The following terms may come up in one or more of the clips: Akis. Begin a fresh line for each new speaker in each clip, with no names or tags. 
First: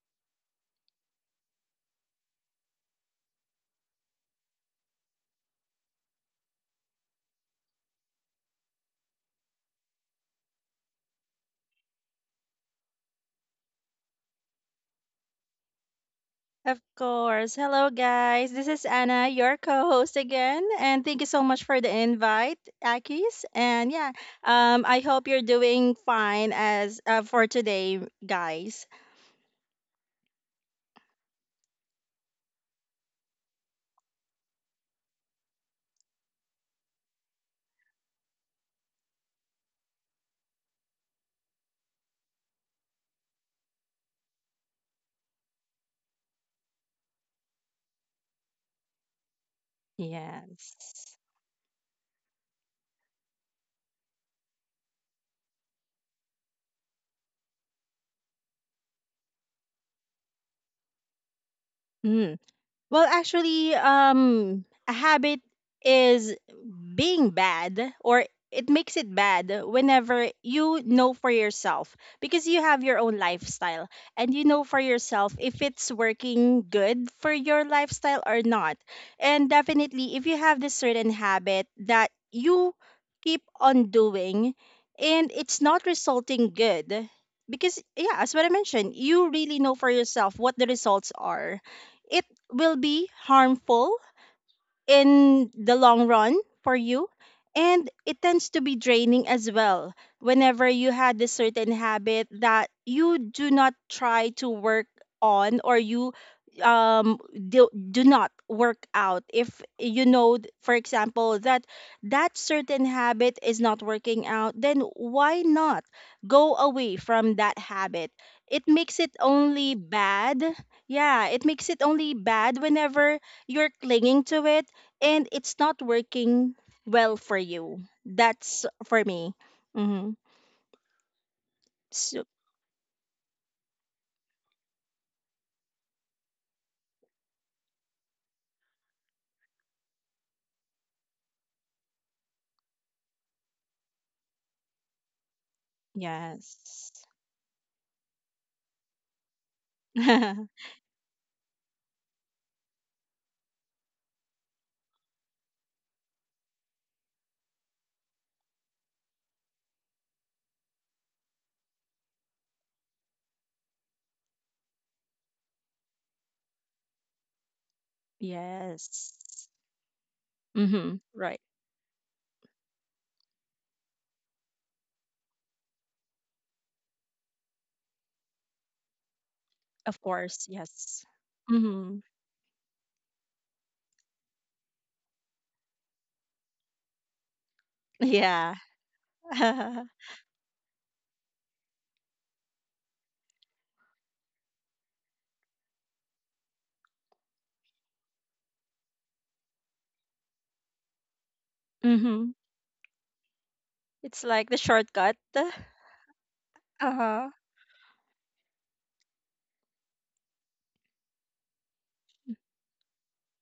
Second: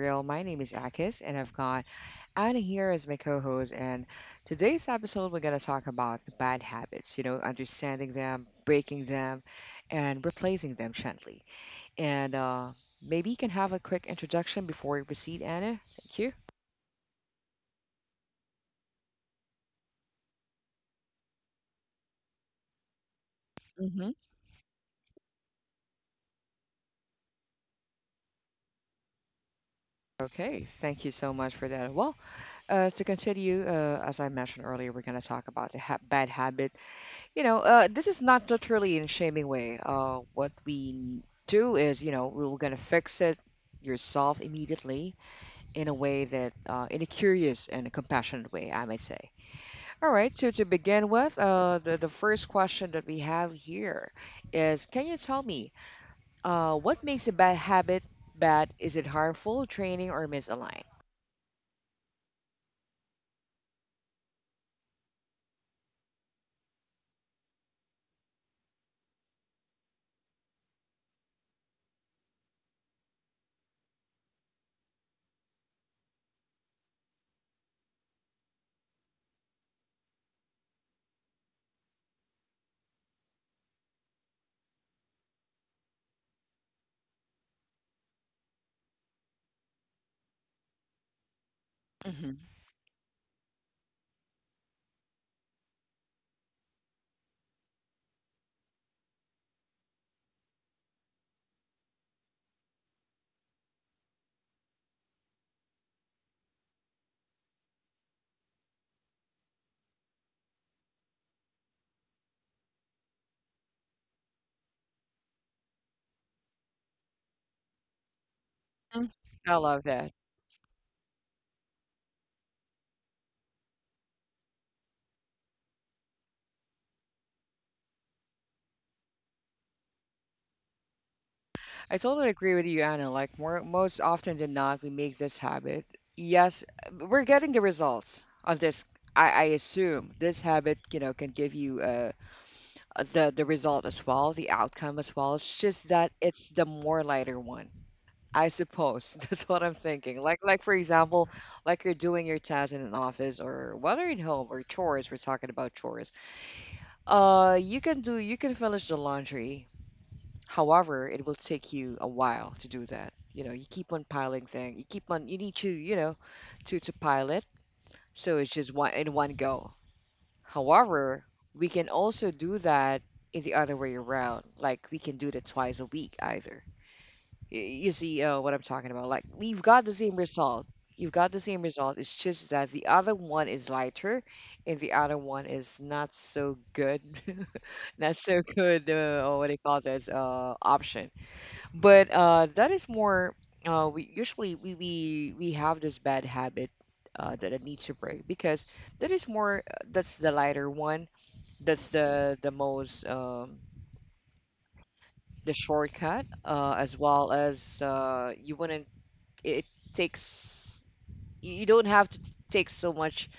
real. My name is Akis and I've got Anna here as my co-host. And today's episode, we're gonna talk about the bad habits. You know, understanding them, breaking them, and replacing them gently. And Maybe you can have a quick introduction before we proceed, Anna. Thank you.
Of course. Hello, guys. This is Anna, your co host again. And thank you so much for the invite, Akis. And
hmm
yeah, I hope you're doing fine as for today, guys.
Okay, thank you so much for that. Well, to continue, as I mentioned earlier, we're going to talk about the bad habit. You know, this is not literally in shaming way. What we do is, you know, we're gonna fix it yourself immediately in a way that, in a curious and a compassionate way, I might say. All right. So to begin
Yes.
with, the first question that we have here is, can you tell me, what makes a bad habit bad? Is it harmful, training, or misaligned?
Hmm. A habit is being bad or it makes it bad whenever you know for yourself, because you have your own lifestyle and you know for yourself if it's working good for your lifestyle or not. And definitely, if you have this certain habit that you keep on doing and it's not resulting good, because, yeah, as what I mentioned, you really know for yourself what the results are. It
hmm
will be harmful in the long run for you, and it tends to be draining as well whenever you had a certain habit that you do not try to work on, or you um do not work out. If you know for example that that certain habit is not working out, then why not go away from that habit? It makes it
I
only
love that.
bad. Yeah, it makes it only bad whenever you're clinging to it and it's not working well for you. That's for me. Mm-hmm.
I
So
totally agree with you, Anna. Like more, most often than not, we make this habit. Yes, we're getting the results of this. I assume this habit, you know, can give you the result as well, the outcome as well. It's just that it's the
yes.
more lighter one, I suppose. That's what I'm thinking.
Yes.
Like for example, like you're doing your task in an office or whether at home or chores. We're talking about chores. You can finish the laundry. However, it will take you a while to do that. You know, you keep on piling things. You keep on. You need to, you know, to pile it. So it's just one in one go.
Mm-hmm.
However,
Right.
we can also do that in the other way around. Like we can do that twice a week either. Y- You see, what I'm talking about? Like we've got the
Of
same
course.
result.
Yes.
You've got the same
Mm-hmm.
result. It's just that the other one is lighter, and the other one is not so good. Not so
Yeah.
good. Or what do you
Mm-hmm.
call this? Option, but that is more, we usually we have this bad habit, that I need to break because that is more, that's the lighter one, that's the most,
It's like the shortcut. Uh
the shortcut, as
huh.
well as you wouldn't, it takes, you don't have to take so much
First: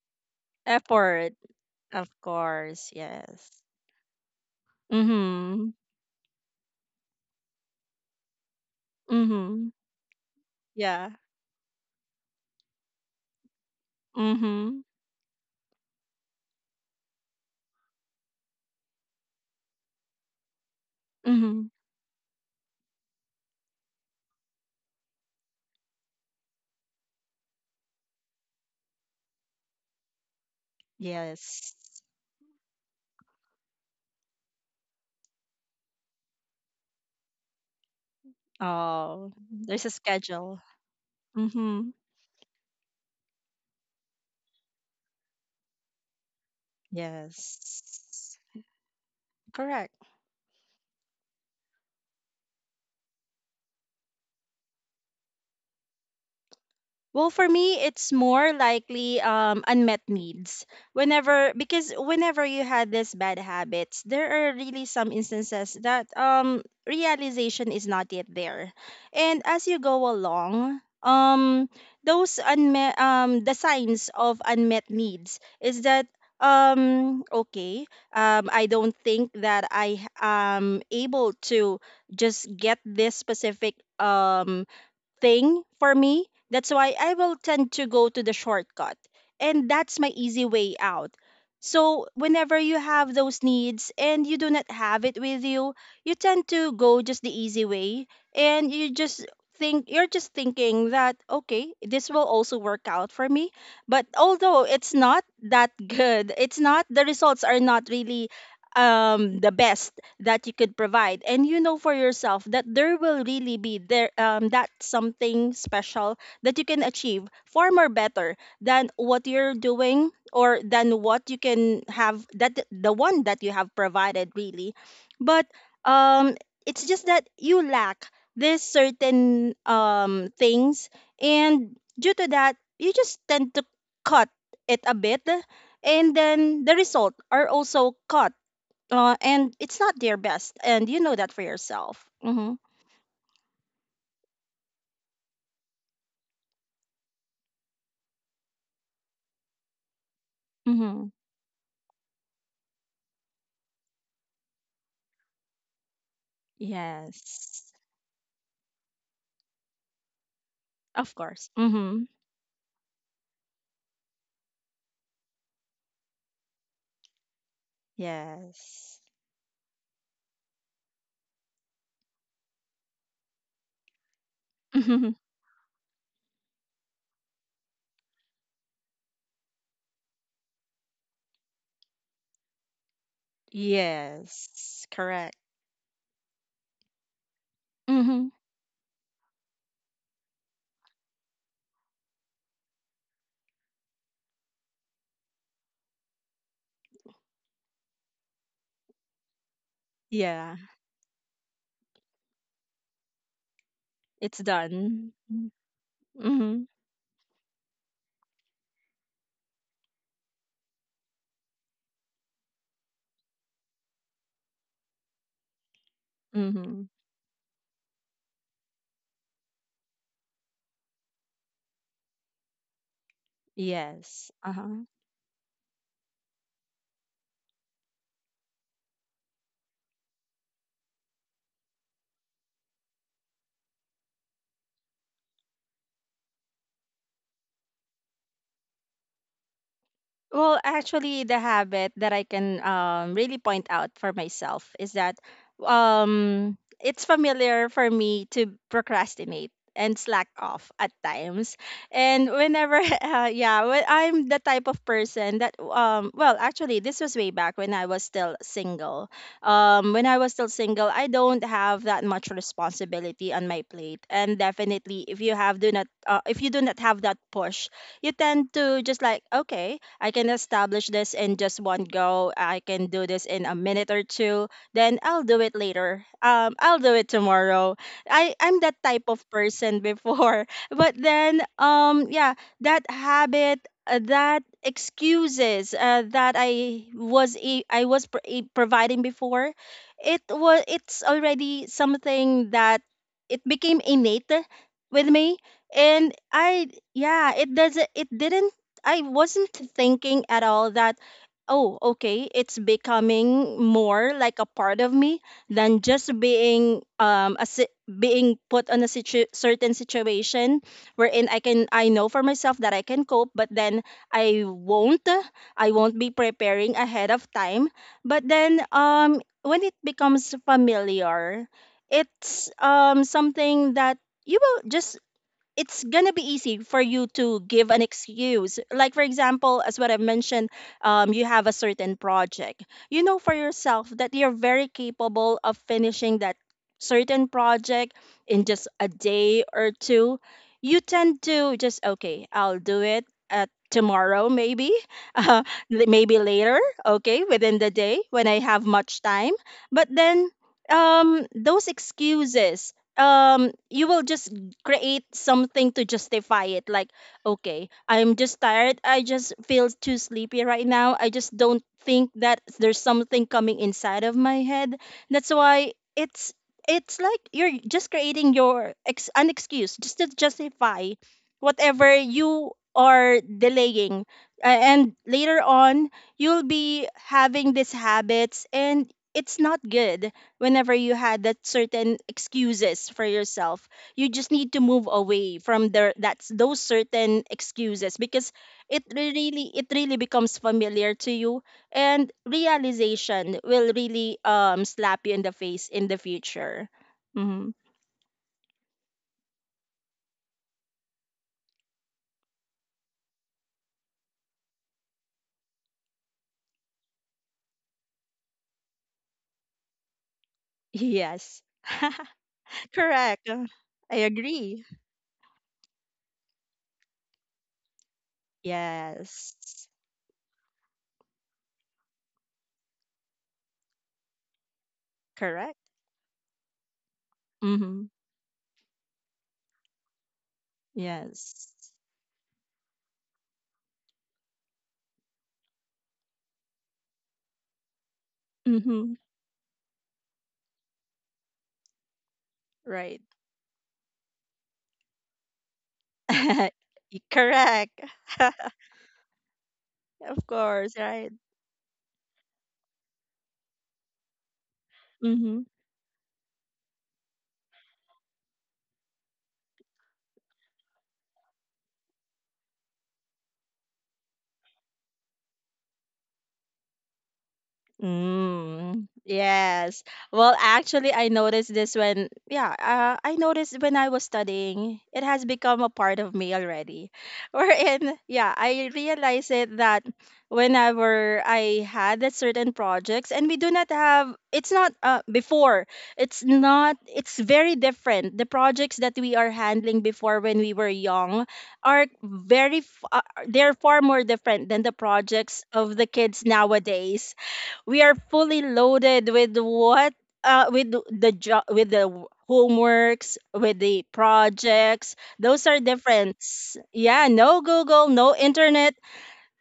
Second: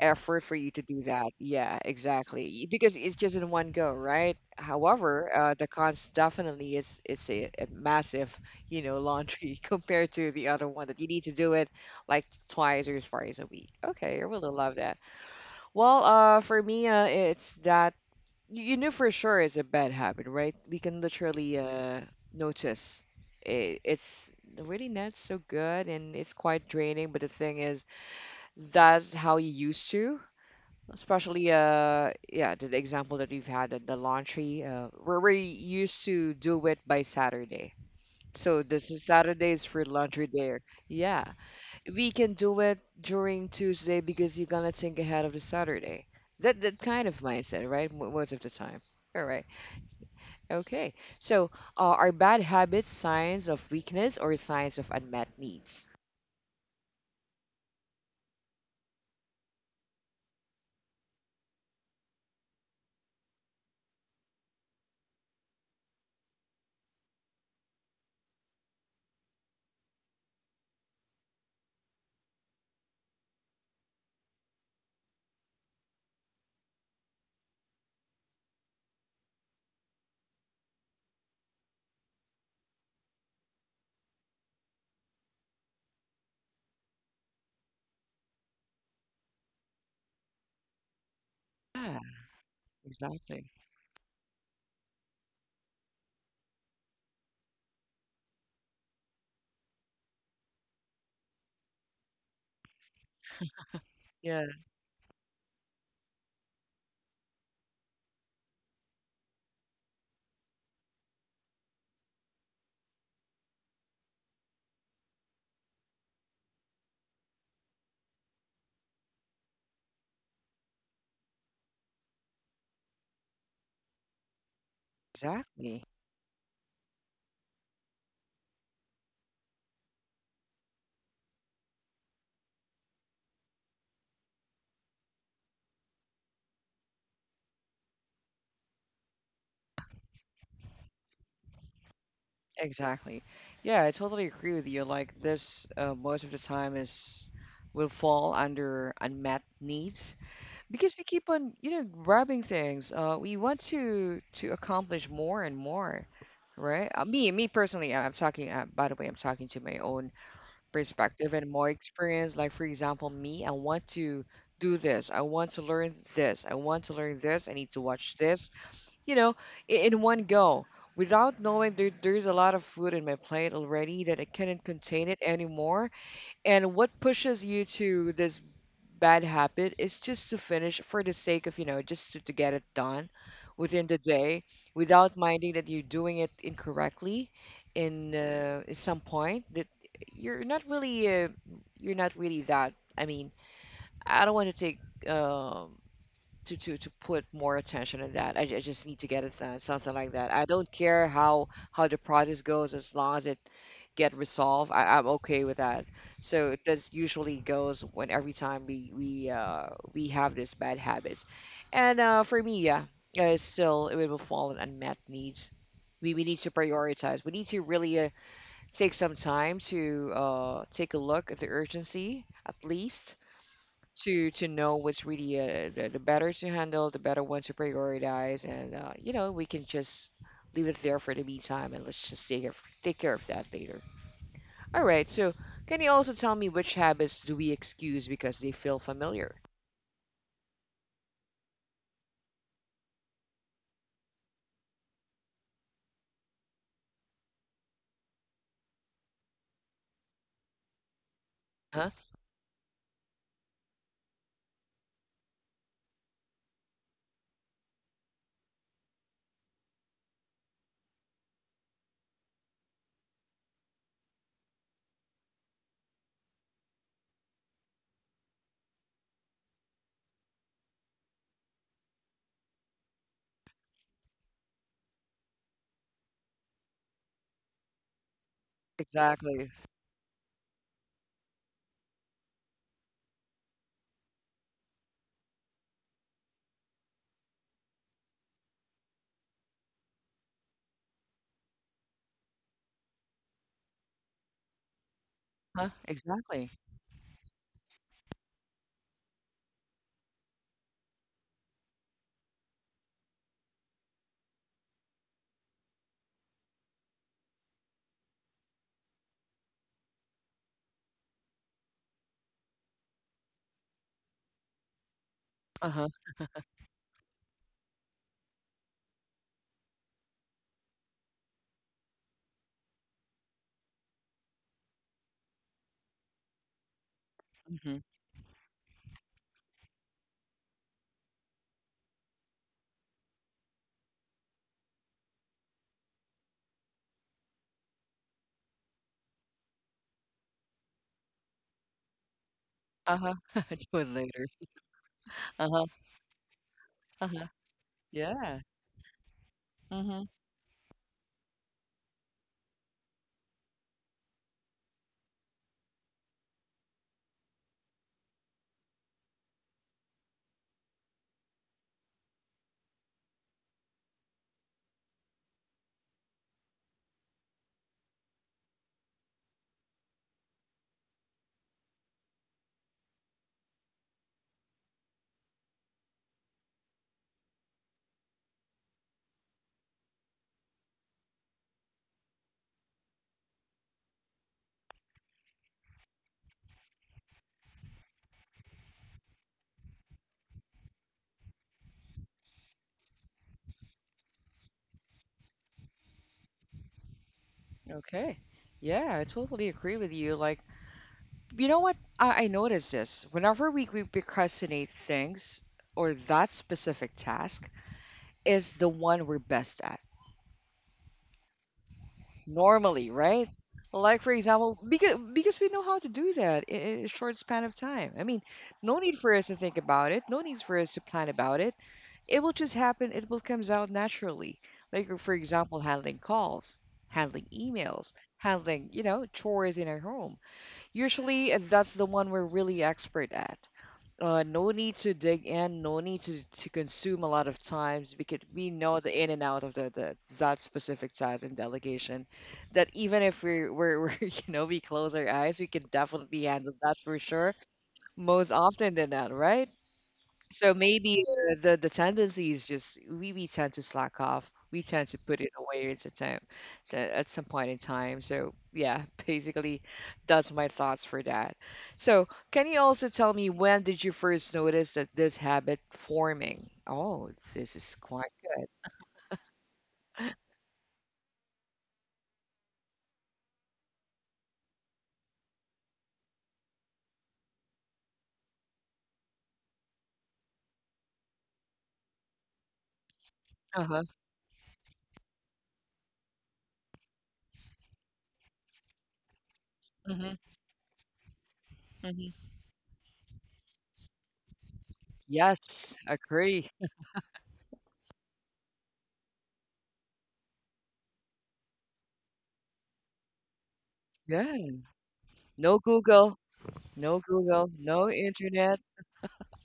effort for you to do that.
Effort.
Yeah,
Of
exactly.
course.
Because it's just in
Yes.
one go, right? However, the
Mm-hmm.
cons definitely is it's a massive, you know, laundry
Mm-hmm.
compared to the other one that you
Yeah.
need to do it like twice or thrice a week. Okay, I really love
Mm-hmm.
that. Well, for me, it's that you know for sure it's a bad habit, right? We can literally
Mm-hmm.
notice. It's really not so good and it's quite draining, but the thing is, that's how you used to, especially
Yes.
yeah the example that we've had at the laundry, where we used to do it by Saturday. So this is
Oh,
Saturday is for
there's a
laundry day.
schedule.
Yeah,
Mm-hmm.
we can do it during Tuesday, because you're gonna think ahead of the Saturday. That kind of mindset, right? Most
Yes.
of the time. All right,
Correct.
okay. So are bad habits signs of weakness or signs of unmet needs?
Well, for me, it's more likely unmet needs. Because whenever you had these bad habits, there are really some instances that realization is not yet there. And as you go along, those unmet, the signs of unmet needs is that okay, I don't think that I am able to just get this specific thing for me. That's why I will tend to go to the shortcut. And that's my easy way out.
Yeah,
So, whenever you have those
exactly.
needs and you do not have it with you, you tend to go just the easy way. And you just you're just thinking that, okay, this will also work out for me. But
Yeah,
although it's not that good, it's not, the results are not really the best that you could provide, and you know for yourself that there will really be there that something special that you can achieve far more better than what you're doing, or than what you can have, that the one that you have provided really. But
exactly.
um it's just that you lack this certain things, and due to that you just tend to cut it a bit, and then the result are also cut. And it's not their best, and you know that for yourself. Mm-hmm.
Exactly. Yeah, I totally agree with you. Like this, most of the time is will fall under unmet needs, because we
Mm-hmm.
keep on, you know, grabbing things. We want to accomplish more and more, right? Me
Yes,
personally, I'm talking. By the way, I'm talking to my own
of
perspective and
course.
more
Mm-hmm.
experience. Like for example, me, I want to do this. I want to learn this. I want to learn this. I need to watch this,
Yes.
you know, in one go, without knowing there's a lot of food in my plate already that I couldn't contain
Mm-hmm.
it anymore. And what pushes you to this bad habit is just to finish for the sake of, you know, just to get it done within the day,
Yes,
without
correct.
minding that you're doing it incorrectly in,
Mm-hmm.
at some point that you're not really, you're not really that. I mean, I don't want to take, um to put more attention on that. I, I just need to get it done, something like that. I
Yeah,
don't care how the process goes as long as it get
it's
resolved. I'm
done.
okay with that. So
Mm-hmm.
this usually goes when every time we have this bad habits, and for me, yeah, still it will fall on unmet needs. We need to
Mm-hmm.
prioritize. We need to really, take some time to, take a look at the urgency, at least
Yes.
to
Uh huh.
know what's really, the better to handle, the better one to prioritize, and you know we can just leave it there for the meantime, and let's just take care of that later. All right. So can you also tell me which habits do we excuse because they feel familiar?
The habit that I can really point out for myself is that it's familiar for me to procrastinate and slack off at times.
Huh?
And whenever, yeah, when I'm the type of person that, this was way back when I was still single. When I was still single, I don't have that much responsibility on my plate. And definitely, if you have do not, if you do not have that push, you tend to just like, okay, I can establish this in just one go. I can do this in a minute or two. Then I'll do it later. I'll do it tomorrow. I'm that type of
Exactly.
person before, but then yeah, that habit, that excuses that I was providing before, it's already something that it became innate with me.
Huh?
And
Exactly.
I, yeah, it didn't, I wasn't thinking at all that, oh, okay, it's becoming more like a part of me than just being a, being put on a certain situation wherein I can, I know for myself that I can cope, but then I won't
Uh
I
huh.
won't be preparing ahead of time. But then when it becomes familiar, it's something that you will just, it's gonna be easy for you to give
Mm-hmm.
an excuse. Like for example, as what I mentioned, you have a certain project. You know for yourself that you're very capable of finishing that certain project in just a day or two. You tend to just, okay, I'll do
Uh
it
huh.
at
It's it later.
tomorrow maybe, uh,
Uh huh.
maybe later,
Uh
okay,
huh.
within the day when
Yeah.
I have much time. But
Mm-hmm.
then those excuses, you will just create something to justify it, like, okay, I'm just tired, I just feel too sleepy right now, I just don't think that there's something coming inside of my head. That's why it's like you're just creating your an excuse just to justify whatever you are delaying. And later on you'll be having these habits, and it's not good. Whenever you had that certain excuses for yourself, you just need to move away from their that's those certain excuses, because really it really becomes familiar to you, and realization will really slap you in the face in the future. Hmm.
Okay. Yeah, I totally agree with you. Like, you know what? I noticed this. Whenever we procrastinate things or that specific task is the one we're best at
Yes.
normally,
Correct.
right?
I
Like for example,
agree.
because we know how to do that, in a short span of time. I mean, no need for us to
Yes.
think about it. No need for us to plan about it. It will just happen. It will comes out naturally. Like for
Correct.
example, handling calls, handling
Mm-hmm.
emails, handling you know chores in our home. Usually,
Yes.
that's the one we're really expert at. No need to dig in, no need to consume a lot of times because we know
Mm-hmm.
the in and out of the that specific task and delegation. That even
Right.
if we're you know we close our eyes, we can definitely handle that for sure
Correct.
most often than not, right?
Of
So
course.
maybe,
Right.
the tendency is just we tend to slack off. We tend to put it
Mm-hmm.
away at some time, so at some point in time. So yeah, basically, that's my thoughts for that. So can you also tell me when did you first notice that this habit forming? Oh, this is quite good.
Mm, yes. Well, actually, I noticed this when, yeah, I noticed when I was studying, it has become a part of me already. Wherein, yeah, I realized it that whenever I had a certain projects, and we do
Uh
not
huh.
have, it's not before, it's not, it's very different. The projects that we are handling
hmm
before when we were young are
hmm
very, they're far more different than the projects
Yes,
of the kids
agree.
nowadays. We are fully loaded with what, with the job, with the homeworks, with the
Yeah.
projects. Those
No
are
Google.
different.
No
Yeah, no
Google. No
Google, no
internet.
internet.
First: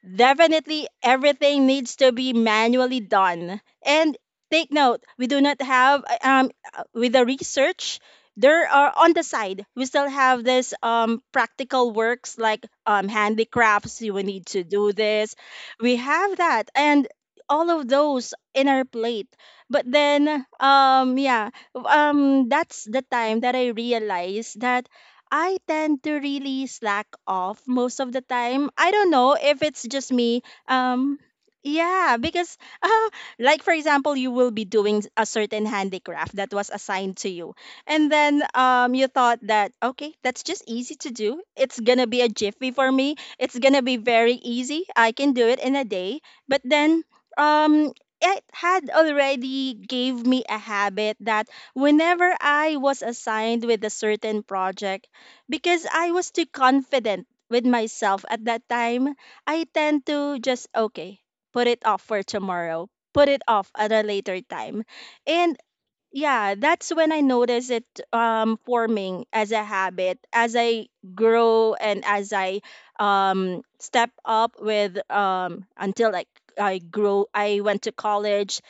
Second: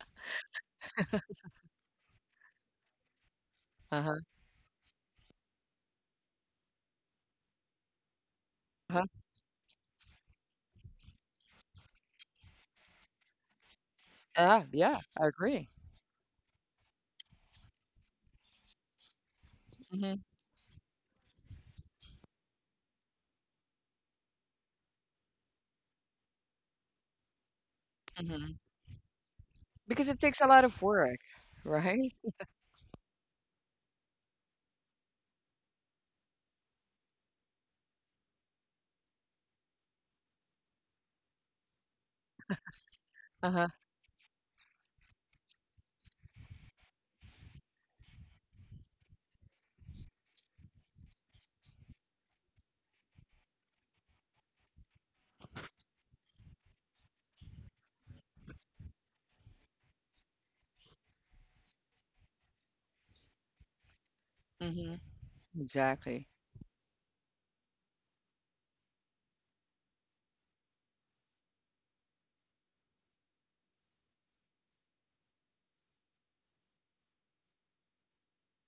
Definitely everything needs to be manually done.
Uh
And
huh.
take note, we do not have with the research, there are
Uh-huh.
on
Uh-huh.
the side we still have this practical works like handicrafts. You will need to
Ah,
do
yeah. I
this.
agree.
We have that, and all of those in our plate. But
hmm
then yeah, that's the time that I realized that I tend to really slack off most of the
hmm
time. I don't know if it's
Because
just
it takes
me.
a lot of work, right?
Yeah, because uh, like for example, you will be doing a certain handicraft that was assigned to you, and then you thought that, okay, that's just easy to do. It's gonna be a jiffy for me. It's
Uh-huh.
gonna be very easy. I can do it in a day. But then um, it had already gave me a habit that whenever I was assigned with a certain project, because I was too confident with myself at that time, I tend to just, okay, put it off for tomorrow, put it off at a later time.
hmm
And
Exactly.
yeah, that's when I notice it forming as a habit, as I grow, and as I step up with, until like, I grow, I went to college.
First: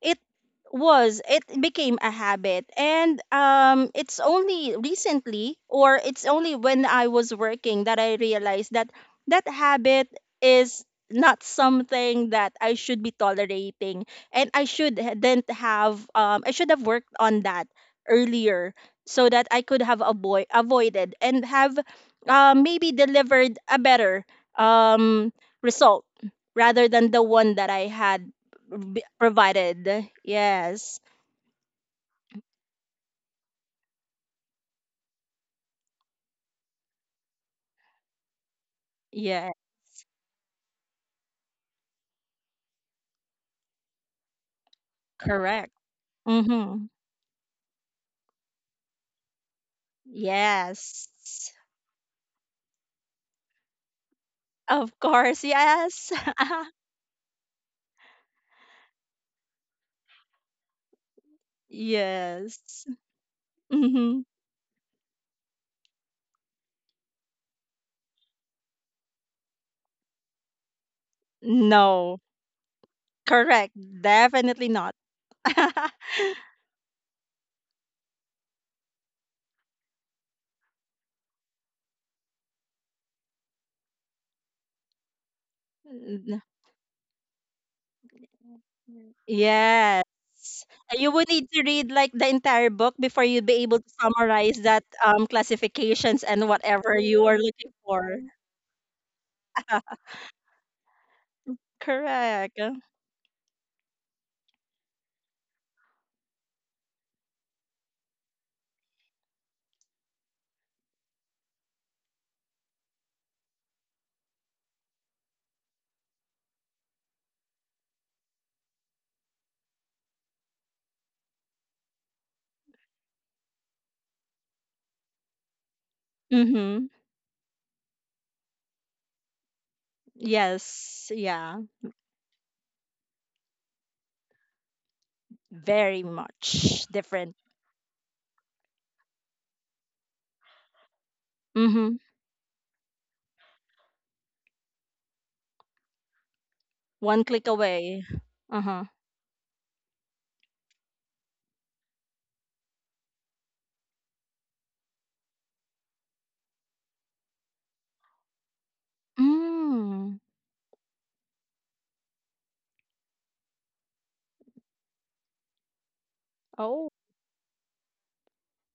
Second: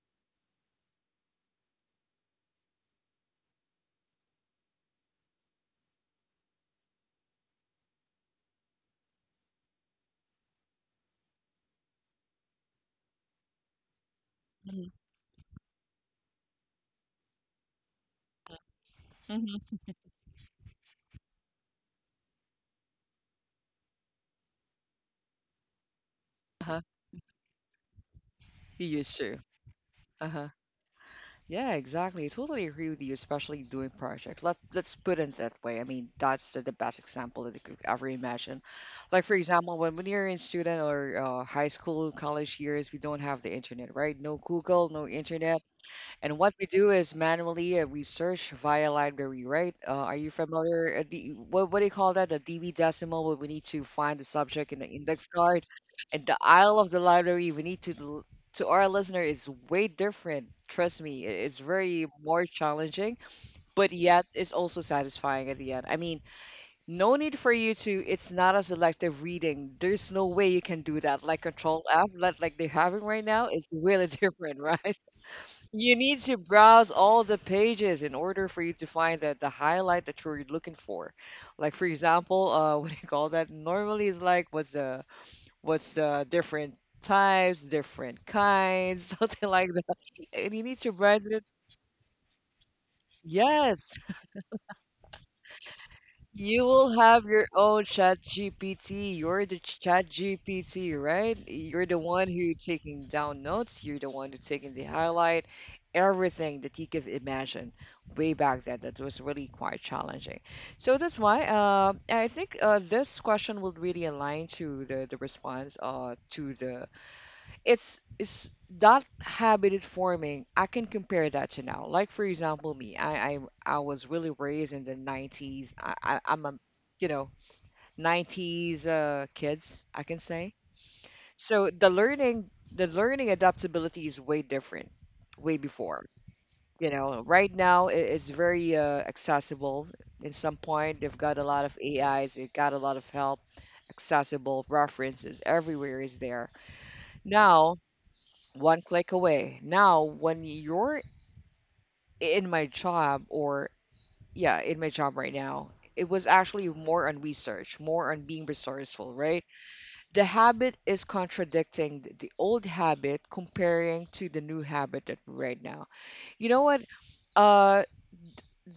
It was, it became a habit, and it's only recently, or it's only when I was working, that I realized that that habit is not something that I should be tolerating, and I
hmm
shouldn't have, I should have worked on that earlier, so that I
hmm
could have avoided and have maybe delivered a better um result
Uh-huh.
rather than the one that I had
You used to.
provided.
Uh-huh.
Yes.
Yeah, exactly. I totally agree with you, especially doing projects. Let let's put it that way. I mean, that's the best example that you could ever imagine. Like for
Yeah,
example, when you're in student or, high school, college years, we don't have the internet, right? No Google, no internet.
correct.
And what we
Mhm.
do is manually, we search via library, right? Are you familiar?
Yes.
The, what do you call that? The DB decimal, where we need to find the subject in the
Of
index
course,
card.
yes.
And the aisle of the library, we need to, to our listener, is way different. Trust me, it's very more
Yes.
challenging, but
Mhm.
yet it's also satisfying at the end. I mean, no need for you to, it's not a selective reading. There's no way you can do that. Like Control F,
No.
like they're having right now, is
Correct.
really different,
Definitely not.
right? You need to browse all the pages in order for you to find that the highlight that you're looking for. Like for example, what do you call that? Normally it's like what's the
N-
different types, different kinds, something like that.
Yes.
And you need to
You
browse
would
it.
need to read like the entire book before you'd be able to
Yes,
summarize that classifications and
you
whatever
will have
you are
your
looking
own
for.
chat GPT. You're the chat GPT, right? You're the one who
Correct.
taking down notes. You're the one who taking the highlight, everything that you could imagine way back then. That was really quite challenging. So that's why I think this question will really align to the response to the it's That habit is forming. I can compare that to now. Like for example me, I I was really raised in the 90s. I I'm a
Mm-hmm.
you know 90s kids I can say.
Yes. Yeah.
So the learning adaptability is way different way
Very
before,
much
you know.
different.
Right now it's very accessible. In some point they've got a lot of
Mm-hmm.
ais, they've got a lot of help, accessible references everywhere is there
One click
now,
away.
one
Uh-huh.
click away. Now, when you're in my job or yeah, in my job right now, it was actually more on research, more on being resourceful, right?
Mm.
The habit is contradicting the old habit comparing to the new habit that right now. You know what?
Oh.
Uh,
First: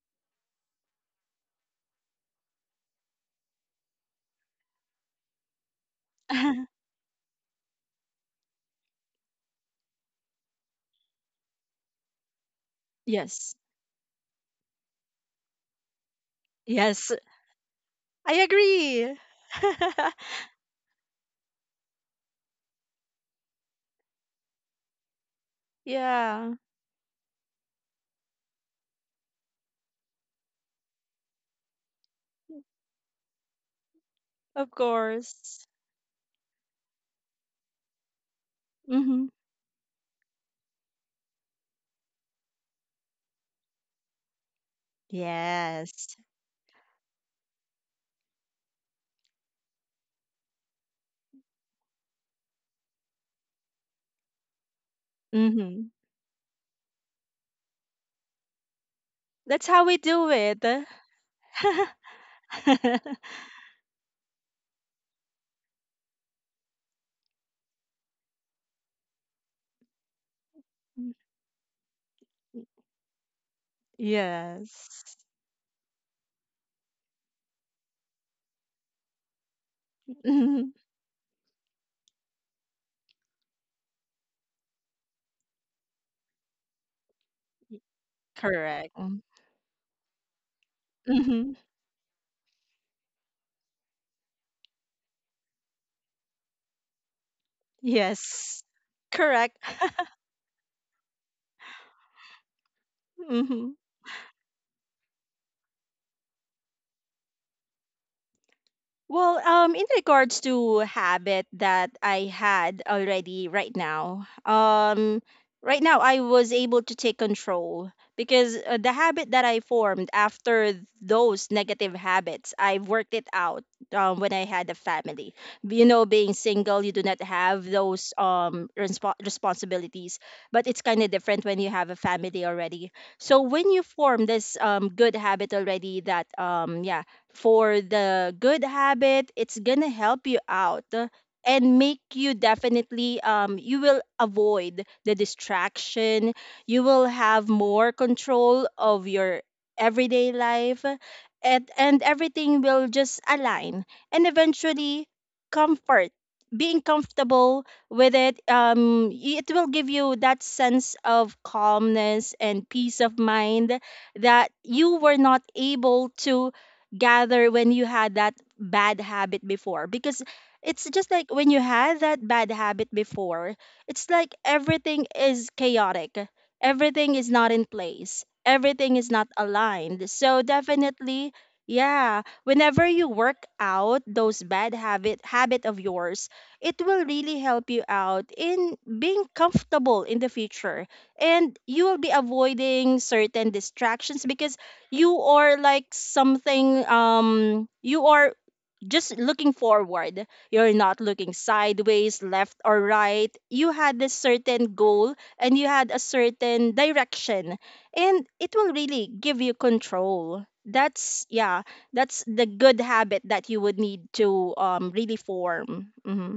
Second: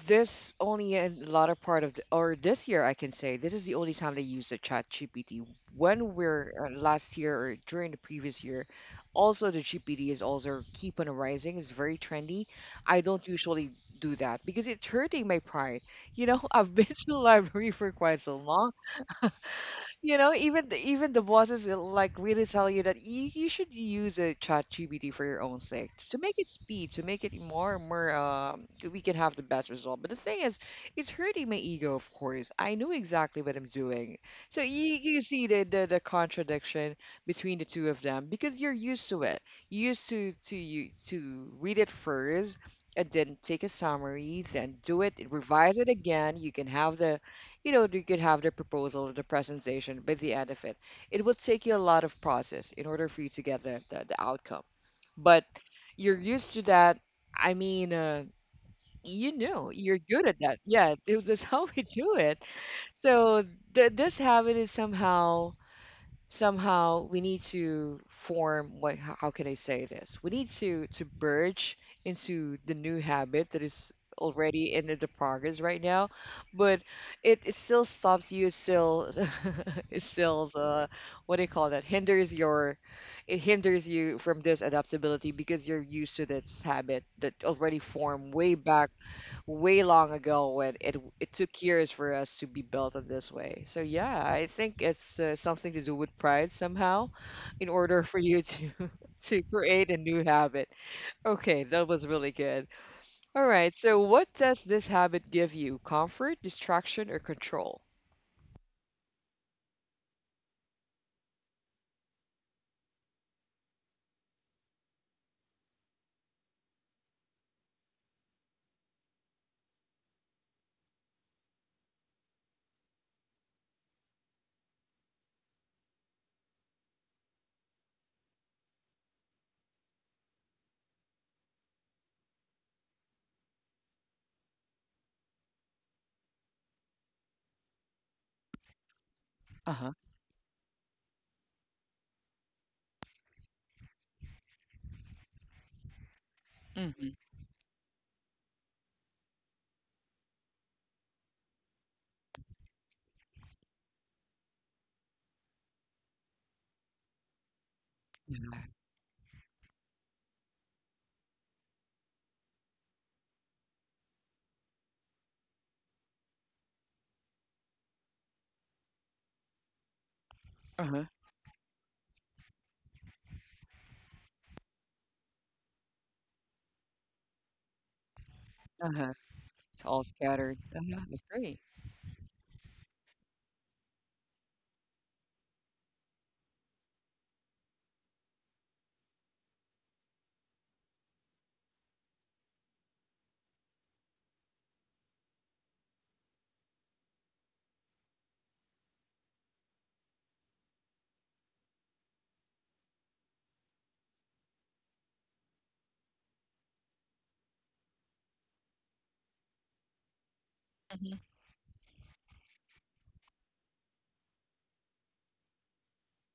this only in the latter part of the, or this year, I can say this is the only time they use the chat GPT. When we're last year or during the previous year, also the GPT is also keep on rising. It's very trendy. I don't
Yes.
usually do that because it's hurting my pride. You know, I've been to
Yes.
the library for quite
I
so long.
agree.
You know, even even the bosses will like really tell you that you should use a chat GPT for your own sake to make it
Yeah.
speed, to make it more and more we can have the best result. But the thing is, it's hurting my ego, of course. I know exactly what I'm doing. So
Of
you see the,
course.
the the contradiction between the two of them because you're used to
Mm-hmm.
it. You used to read it first and then take a summary, then do it, revise it
Yes.
again. You can have the, you know, you could have the proposal or the presentation by the end of it. It would take you a lot of process in order for you to get the outcome. But
Mhm.
you're used to that. I mean, you know,
That's how
you're
we
good at
do
that.
it.
Yeah, it was just how we do it. So this habit is somehow, somehow we need to form. What, how, can I say this? We need to merge into the new habit that is already in the
Yes.
progress right now, but it still stops you, it still it still
Mhm.
what do you call that, hinders your, it hinders you from this adaptability because you're used to this habit that already formed way back,
Correct.
way long ago, when it
Mhm.
took years for us to be built in this way. So yeah, I think it's something to do with pride somehow, in order for you
Yes.
to to
Correct.
create a new habit. Okay, that was really good. All right,
Mhm.
so what does this habit give you? Comfort, distraction, or control?
Well, in regards to habit that I had already right now, right now I was able to take control because the habit that I formed after those negative habits, I worked it out when I had a family. You know, being single, you do not have those responsibilities, but it's kind of different when you have a family already. So when you form this good habit already, that yeah, for the good habit it's
Uh
gonna
huh.
help you out and make you definitely you will avoid the distraction. You will
Mm-hmm.
have more control of your everyday life and everything will just align and eventually comfort being comfortable with it,
Yeah.
y- it will give you that sense of calmness and peace of mind that you were not able to gather when you had that bad habit before, because
Uh
it's
huh.
just like when you had that bad habit before, it's like everything is chaotic, everything is not in place,
Uh
everything is
huh.
not
It's all
aligned. So
scattered. Uh huh.
definitely,
Agree.
yeah, whenever you work out those bad habit of yours, it will really help you out in being comfortable in the future, and you will be avoiding certain distractions because you are like something, you are just looking forward. You're not looking sideways, left or right. You had a certain goal and you had a certain direction, and it will really give you control. That's
Hmm.
Yeah, that's the good habit that you would need to really form. Mm-hmm.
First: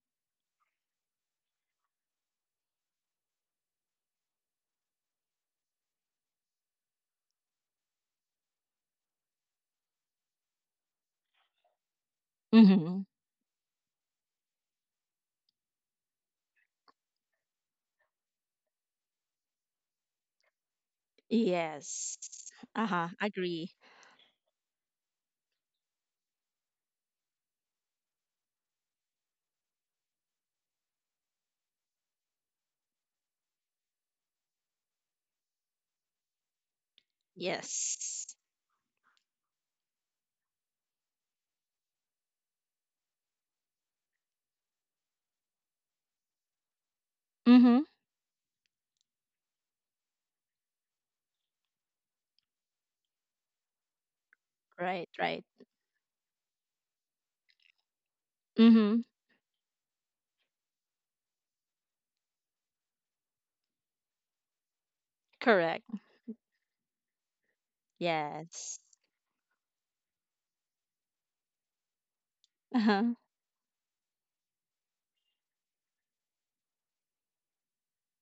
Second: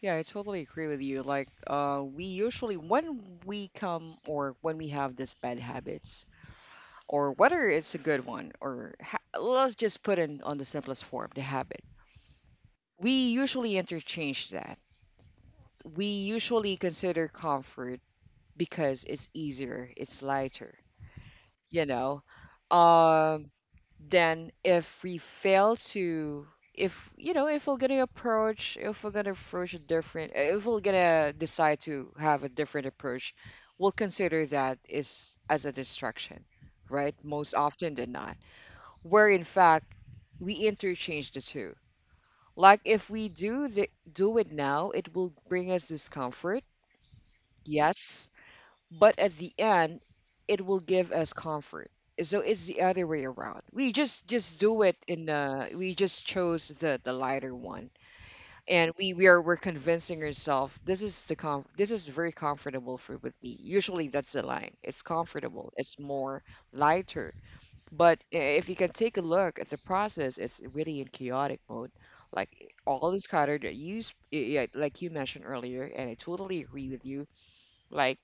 Yeah, I totally agree with you. Like, we usually when we come or when we have this bad habits, or whether it's a good one, or let's just put in on the simplest form, the habit.
Hmm.
We usually interchange that. We usually consider comfort because it's easier, it's lighter, you
Yes.
know.
Uh-huh.
Um,
Agree.
then if we fail to, if you know, if we're gonna approach a different, if we're gonna decide to have a different approach, we'll consider that is as a distraction, right? Most often than
Yes.
not, where in fact we interchange the two. Like if we do the, do it now, it will bring us discomfort,
Mm-hmm.
yes, but at the end, it will give us comfort. So it's the other way around. We just do it
Right,
in
right.
the, we just chose the lighter one, and
Mm-hmm.
we're convincing ourselves this is the com, this is very comfortable for with me. Usually that's the line. It's comfortable.
Correct.
It's more lighter. But if you
Yes.
can take a look at the process, it's really in chaotic mode. Like all
Uh-huh.
is cluttered. You, yeah, like you mentioned earlier, and I totally agree with you. Like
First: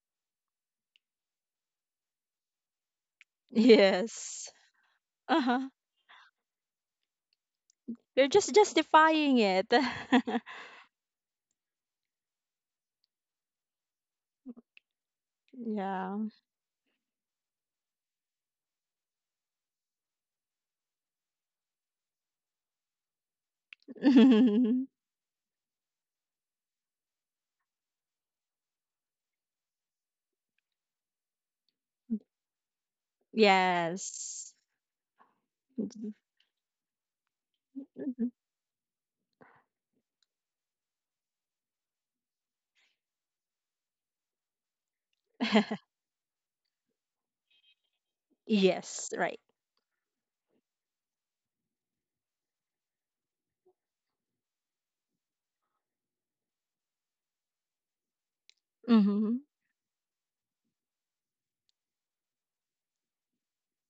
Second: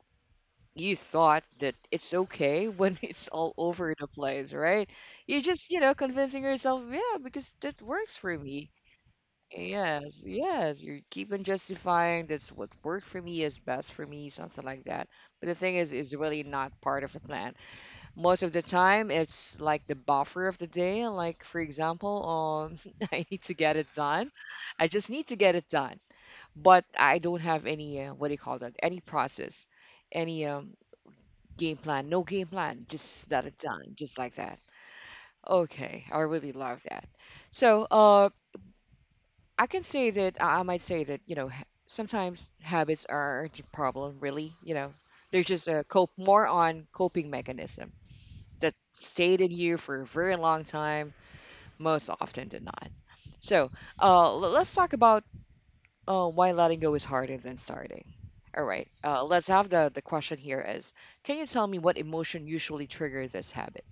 you thought that it's okay when it's all over the
Yes.
place, right? You're just,
Uh-huh.
you know, convincing yourself, yeah, because that works
You're
for
just
me.
justifying it.
Yes, yes. You keep on justifying that's what worked for me is best for me, something like that. But the thing is, it's
Yeah.
really not part of a plan most of the time. It's like the buffer of the day. Like for example, I need to get it done, I just need to get it done, but I don't have any what do you call that, any process, any game plan, no game plan, just that it's done, just like
Yes.
that. Okay, I really love that. So
Mhm.
I can say that I might say that, you know, sometimes habits aren't a problem really, you know, they're just a cope, more on coping mechanism that
Yes,
stayed
right.
in you for a very long time, most often did not. So let's talk about why letting go is harder than starting. All right,
Hmm.
let's have the question here is, can you tell me what emotion usually trigger this habit?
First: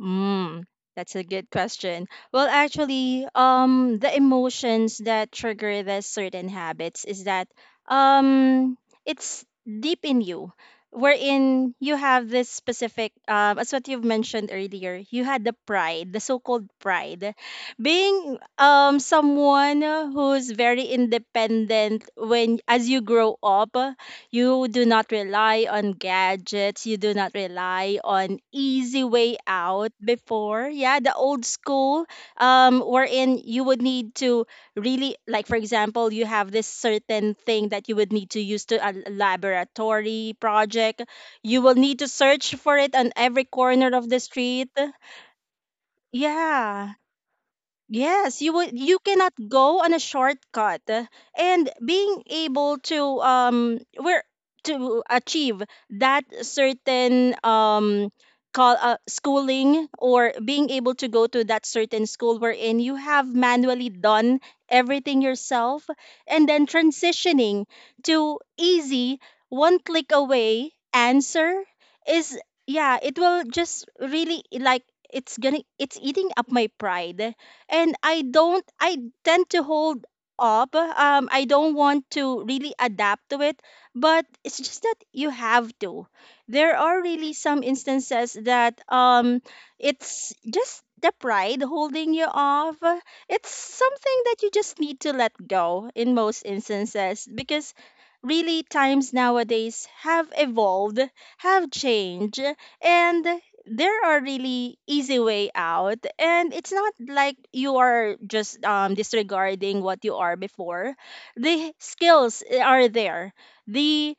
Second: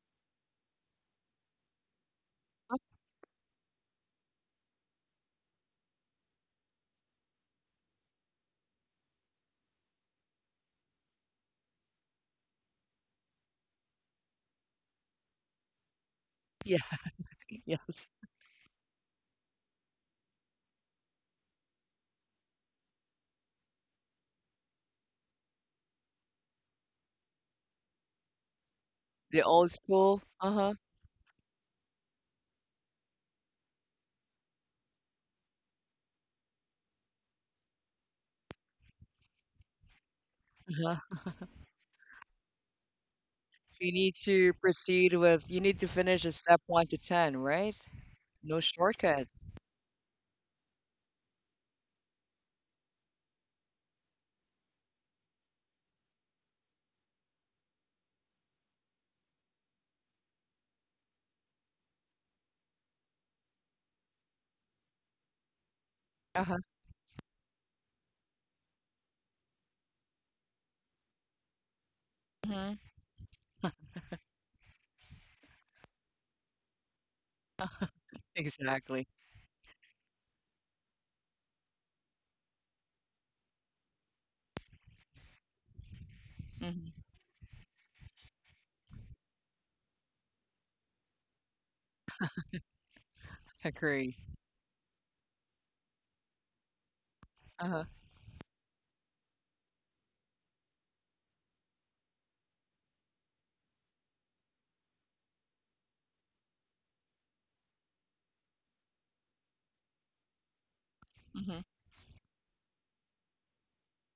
Mm, that's a good question. Well, actually, the emotions that trigger the certain habits is that, um, it's deep in you, wherein you have this specific, as what you've mentioned earlier, you had the pride, the so-called
Yeah,
pride,
yes.
being someone who's very independent when as you grow up. You do not rely on gadgets. You do not rely on easy way
The old
out
school,
before.
uh-huh,
Yeah, the old school, wherein you would need to really, like, for example, you have this certain thing that you would need to use to a laboratory
uh-huh.
project. You will need to search for it on every
You
corner of
need
the
to
street.
proceed with, you need to finish a step one
Yeah.
to 10, right?
Yes,
No
you
shortcuts.
cannot go on a shortcut. And being able to where to achieve that certain call, schooling, or being able to go to that certain school wherein you have manually done everything yourself, and
Uh-huh.
then transitioning to easy one click away answer is,
Hmm.
yeah, it will just really like, it's eating up my pride, and I don't, I
Exactly.
tend to hold up. I don't want to really adapt to it, but it's just that you have to. There are
Hmm.
really some instances that, it's just the pride holding you off. It's
Agree.
something that you just need to let go in most instances, because
Uh-huh.
really times nowadays have evolved, have changed, and there are really easy way out, and it's not like you are just disregarding what you are before. The skills, are there, the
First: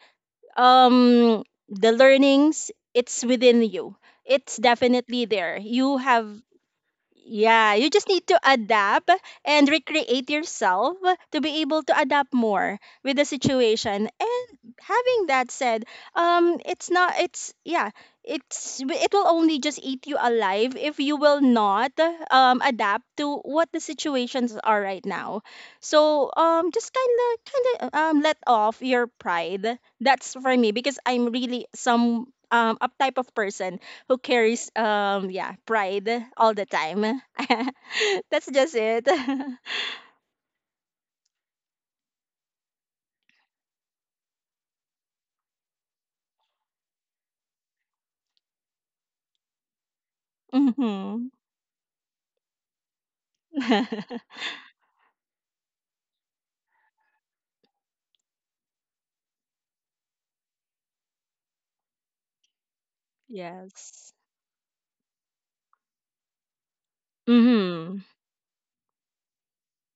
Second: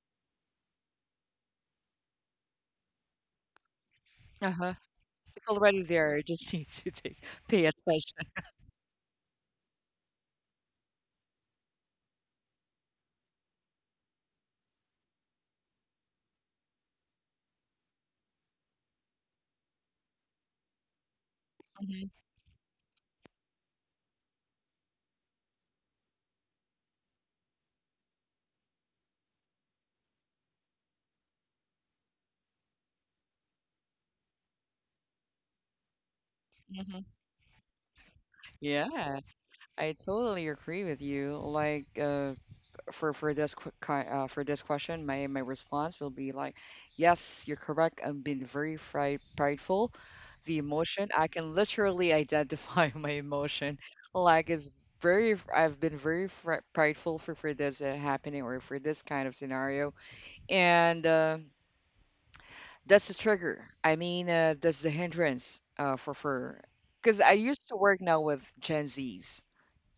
um the learnings, it's within you,
Uh
it's
huh.
definitely
It's
there.
already
You
there. You
have
just need to take pay
Yeah, you just
attention.
need to adapt and recreate yourself to be able to adapt more with the situation. And having that said, it's not. It's, yeah. It will only just eat you alive if you will not
Mhm,
adapt to what the situations are right now. So just kind of let off your pride. That's for me, because I'm really some a type of person who carries, yeah, pride all the
mhm.
time. That's just it.
Yeah, I totally agree with you. Like, for this question, my response will be like, yes, you're correct. I'm being very fri prideful. The emotion, I
Hmm.
can literally identify my emotion. Like, it's very. I've been very fri prideful for this happening or for this kind of scenario, and that's the trigger. I
Yes.
mean, that's the hindrance for, because I used to work
Hmm.
now with Gen Zs.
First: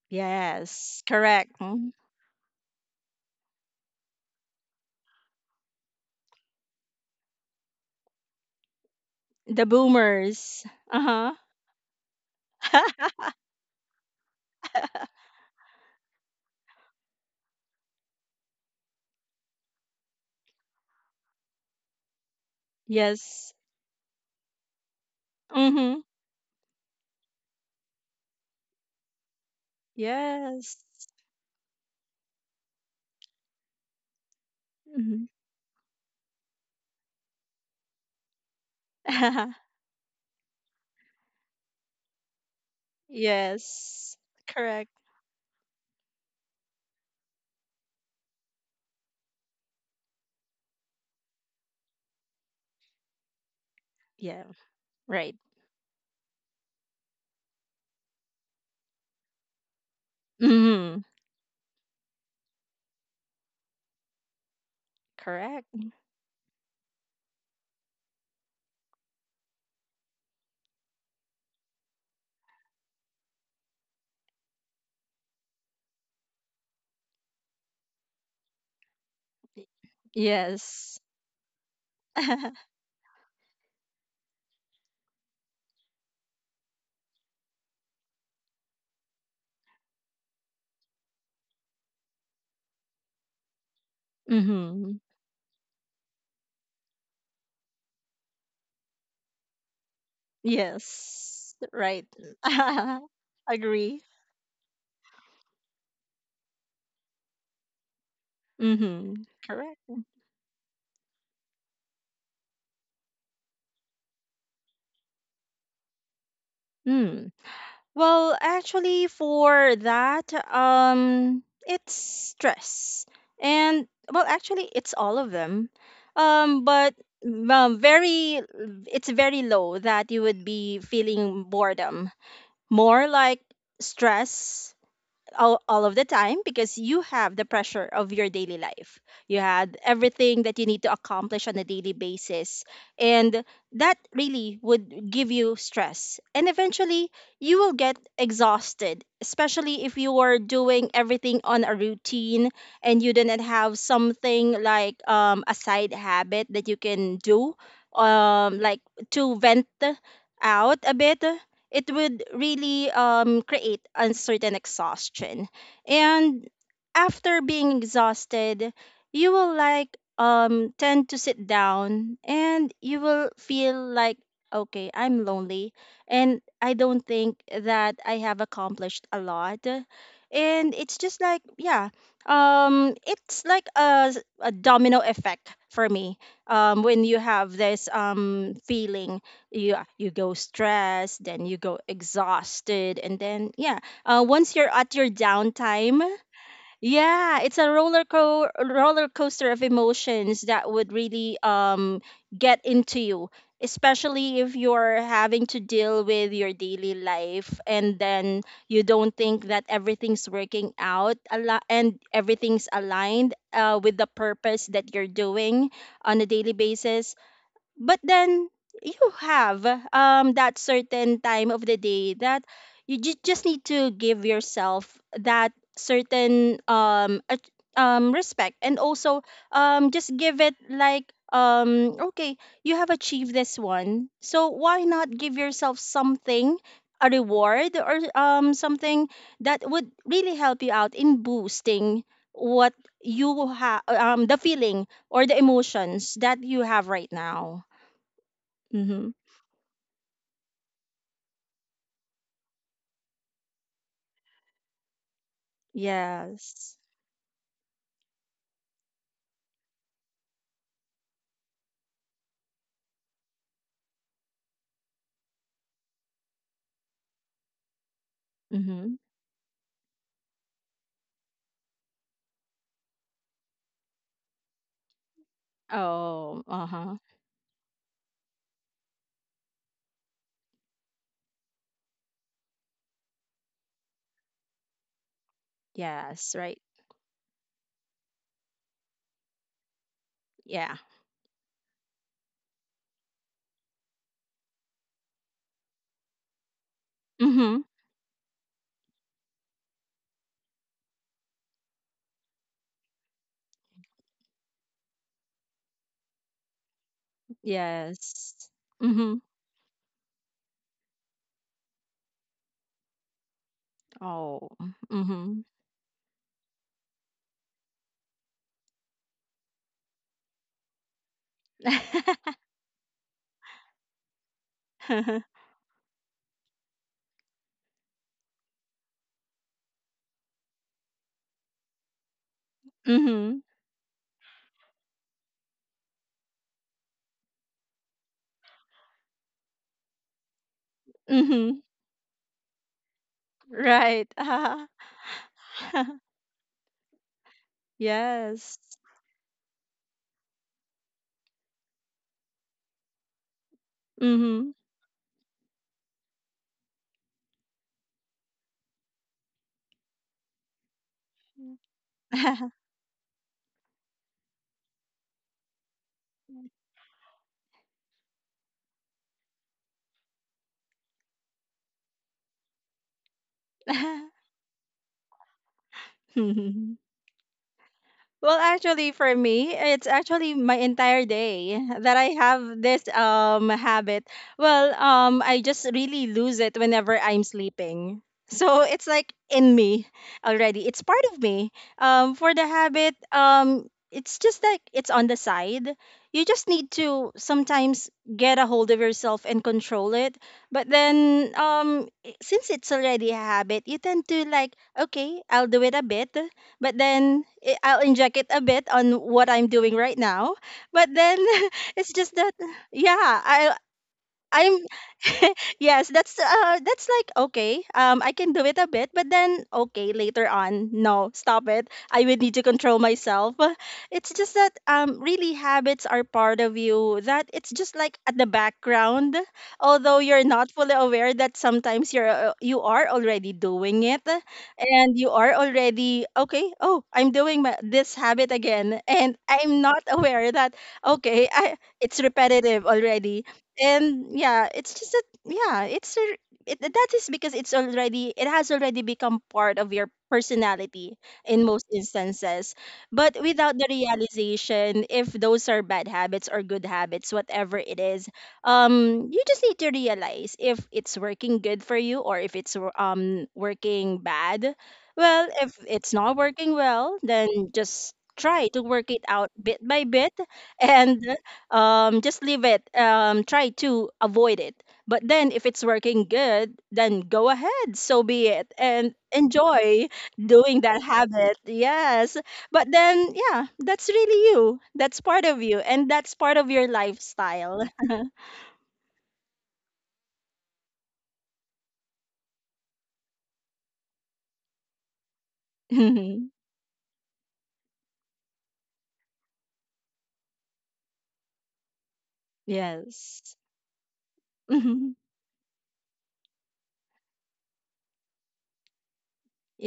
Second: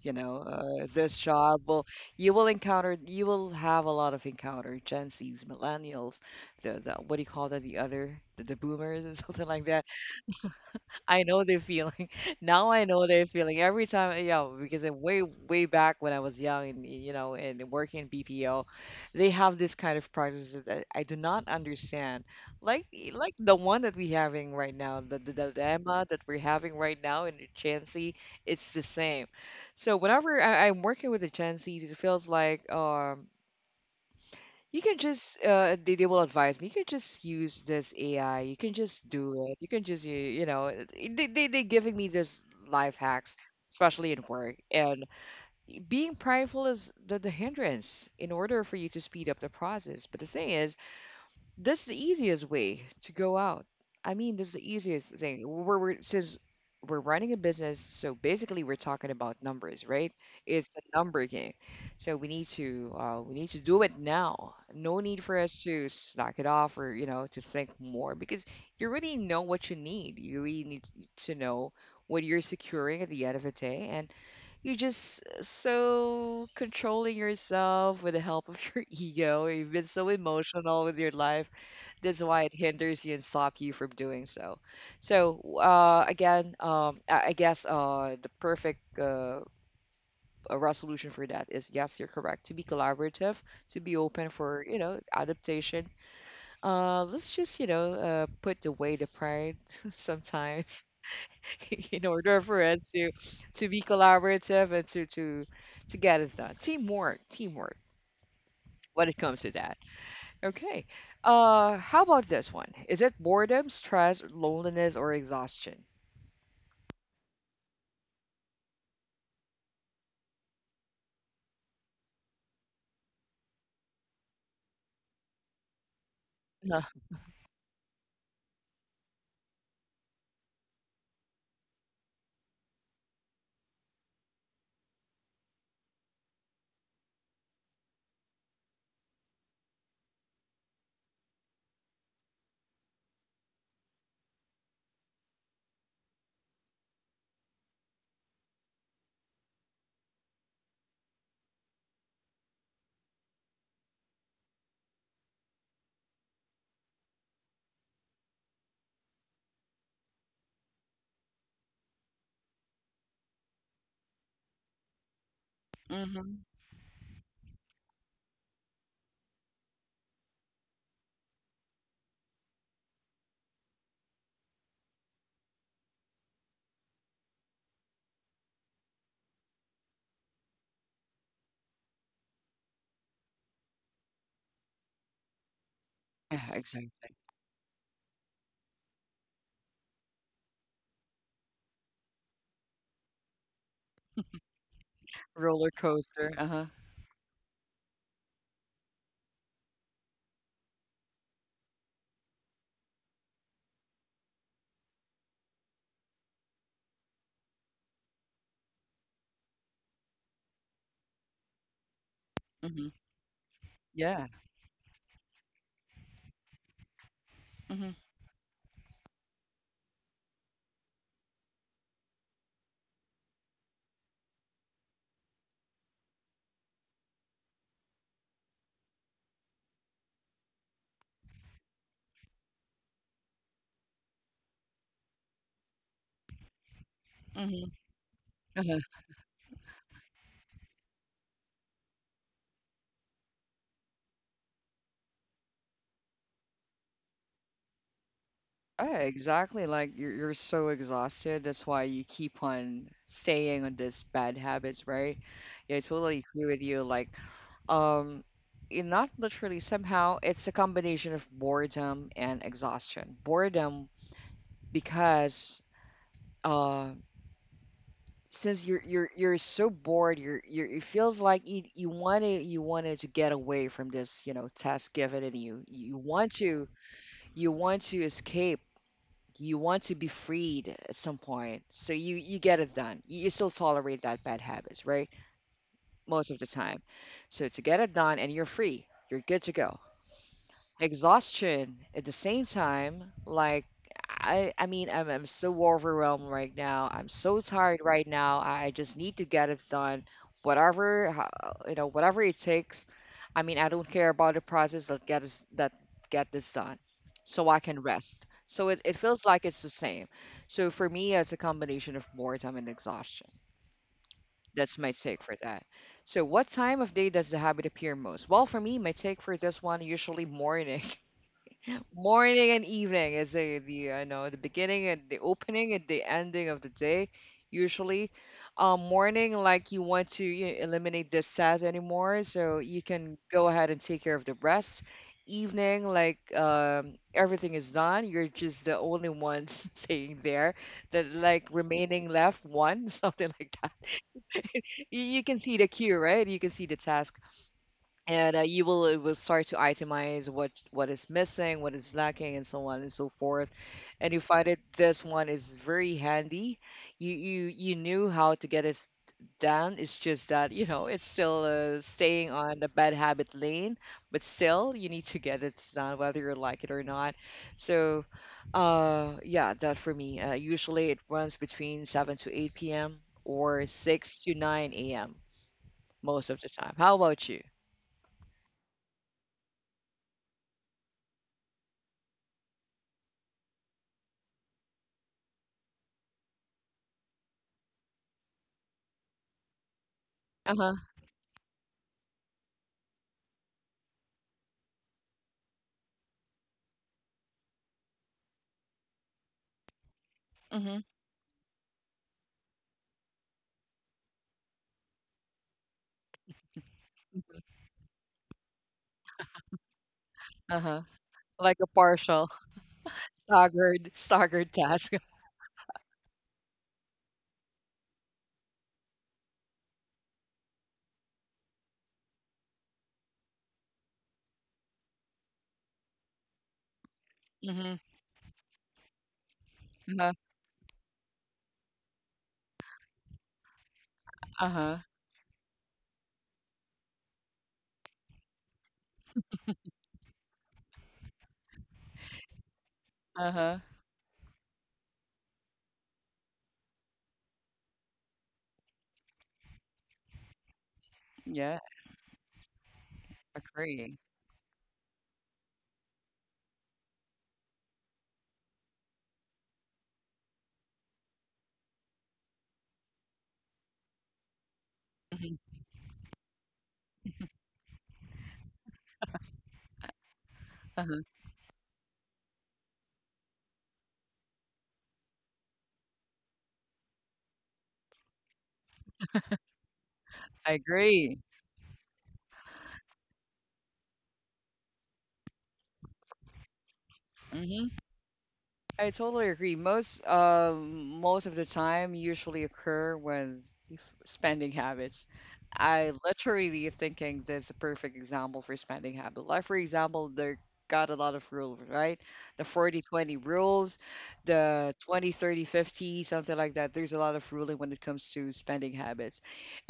You know,
Yes.
this
Correct.
job will,
Mm.
you will encounter, you will have a lot of encounter Gen Zs, millennials, the what do you call that? The other the boomers and something like
The
that.
boomers.
I
Uh
know the feeling. Now I know the
huh.
feeling. Every time, yeah, because in way, way back when I was young and, you know, and working in BPO, they have this kind of practices that I do not understand. Like, eh, like
Yes.
the one that we're having right now, the
Hmm.
dilemma that we're having right now in the Chancy, it's the same. So whenever
Yes.
I'm working with the Chancy, it feels like, you can
Hmm.
just they will advise me, you can just use this AI, you can just do it, you can just you, you know they, they giving me this life hacks, especially
Yes.
in work.
Correct.
And being prideful is the hindrance in order for you to speed up the process. But the thing is, that's the easiest way to go out. I mean,
Yeah.
that's the easiest
Right.
thing. We're since we're running a business, so basically we're talking about numbers, right? It's a
Hmm.
number game. So we need to do it now. No need for us
Correct.
to slack it off or, you know, to think more because you really know what you need. You really need to know what you're securing at the end of the day, and you're just so controlling yourself with the help of your ego. You've been so emotional with
Yes.
your life, that's why it hinders you and stop you from doing so. So again, I guess the perfect a resolution for that is yes, you're correct. To be collaborative, to be open for, you know,
Hmm.
adaptation. Let's just, you know, put away the pride sometimes
Yes,
in
right.
order for us to be
Agree.
collaborative and to get it done. Teamwork, teamwork. When it
Mm-hmm.
comes to that.
Correct.
Okay. How about this one? Is it boredom, stress, loneliness, or exhaustion?
Hmm. Well, actually, for that, it's stress, and well, actually, it's all of them.
Uh,
But um, very, it's very low that you would be feeling boredom. More like stress all of the time, because you have the pressure of your daily life. You had everything that you need to accomplish on a daily basis. And that really would give you stress. And eventually, you will get exhausted, especially if you are doing everything on a routine and you didn't have something like, a side habit that you can do, like to vent out a bit. It would really create uncertain exhaustion.
hmm.
And after being exhausted, you will like, tend to sit down, and you will feel like, okay, I'm lonely, and I don't think that I have accomplished a lot. And it's just like, yeah, it's like a domino effect for me,
Yeah,
when
exactly.
you have this, feeling. You go stressed, then you go exhausted, and then, yeah, once you're at your
Roller
downtime,
coaster. Uh-huh.
yeah, it's a roller coaster of emotions that would really get into you, especially if you're having to deal with your daily life, and then you don't think that everything's working out a lot, and everything's
Hmm.
aligned with the
Yeah.
purpose that you're doing on a daily basis.
Hmm.
But then you have, that certain time of the day that you just need to give yourself that certain respect, and also just give it like, okay, you have achieved this one, so why not give yourself something, a
Hmm.
reward or
Uh-huh.
something that would really help you out in boosting what you have, the feeling or the emotions that you have right now.
Yeah,
Mm-hmm.
exactly. Like you're so exhausted. That's why you keep on staying on this bad habits, right? Yeah, I totally agree with
Yes.
you. Like, um, it not literally somehow it's a combination of boredom and exhaustion. Boredom because uh since you're
Mm-hmm.
you're you're so bored you're it feels like you want you wanted to get away from this task given and you want
Oh,
to
uh-huh.
you want to escape you want to be freed at some point so you get it done you still tolerate that bad habits, right? Most
Yes,
of the
right.
time, so to get it done and you're free, you're good to go.
Yeah.
Exhaustion at the same time, like I mean I'm so overwhelmed right now, I'm so
Mm-hmm.
tired right now, I just need to get it done whatever whatever it takes. I mean, I don't care about the process that get us that get this done so I can rest.
Yes.
So it
Mm-hmm.
feels like it's the same. So for me, it's a combination of boredom and exhaustion.
Oh.
That's my take for
Mm-hmm.
that. So what time of day does the habit appear most? Well, for me, my take for this one, usually morning. Morning and evening is the I know the beginning and the opening and the ending of the day. Usually, morning, like you want to eliminate the SAS anymore, so you can
Mm-hmm.
go ahead and take care of the rest. Evening, like everything is done. You're just the only one staying there. That like
Mm-hmm.
remaining left one something like that.
Right. Uh-huh.
You can see the queue, right? You can see the task and
Yes.
you will it will start to itemize what is missing, what is lacking, and so on and so forth. And you find
Mm-hmm.
it this one is very handy. You knew how to get it done. It's just that you know it's still staying on the bad habit lane, but still you need to get it done whether you like it or not. So yeah, that for me, usually it runs between 7 to 8 p.m. or 6 to 9 a.m most of the time. How about you?
Well, actually, for me, it's actually my entire day that I have this habit. Well, I just really lose it whenever I'm sleeping. So it's like in me already.
uh-huh
It's part of me. For the habit, it's just like it's on the side. You just need to sometimes get a hold of yourself and control it. But
mhm.
then, since it's already a habit, you tend to like, okay, I'll do it a bit, but then, I'll inject it a bit on what I'm doing right now.
Uh-huh.
But then
Like a
it's just
partial
that, yeah, I
staggered
I'm
task.
yes, that's, that's like okay. I can do it a bit, but then okay, later on, no, stop it. I would need to control myself. It's just that, really habits are part of you, that it's
Mm-hmm.
just like at the background, although
Uh-huh.
you're not fully aware that sometimes you are already doing it,
Uh-huh.
and you are already, okay, oh, I'm doing this habit again, and I'm not aware that, okay, it's repetitive already.
Uh-huh.
And yeah, it's just that, yeah, that is because it has already become part of your personality in
Yeah,
most instances, but without the
agree.
realization if those are bad habits or good habits. Whatever it is, you just need to realize if it's working good for you, or if it's working bad. Well,
Mm-hmm.
if it's not working well, then just try to work it out bit by bit,
Uh-huh.
and just leave it. Try to avoid it. But then, if it's working good, then go ahead. So be it, and enjoy
I
doing that
agree.
habit. Yes. But then, yeah, that's really you. That's part of you, and that's part of your lifestyle.
Mm-hmm. I totally agree. Most most of the time usually occur when spending habits. I
Mhm.
literally thinking that's a perfect example for spending habit. Like for example, there got a lot of rules, right? The 40/20
Yes.
rules, the
Mhm.
20/30/50, something like that. There's a lot of ruling when it comes to spending habits.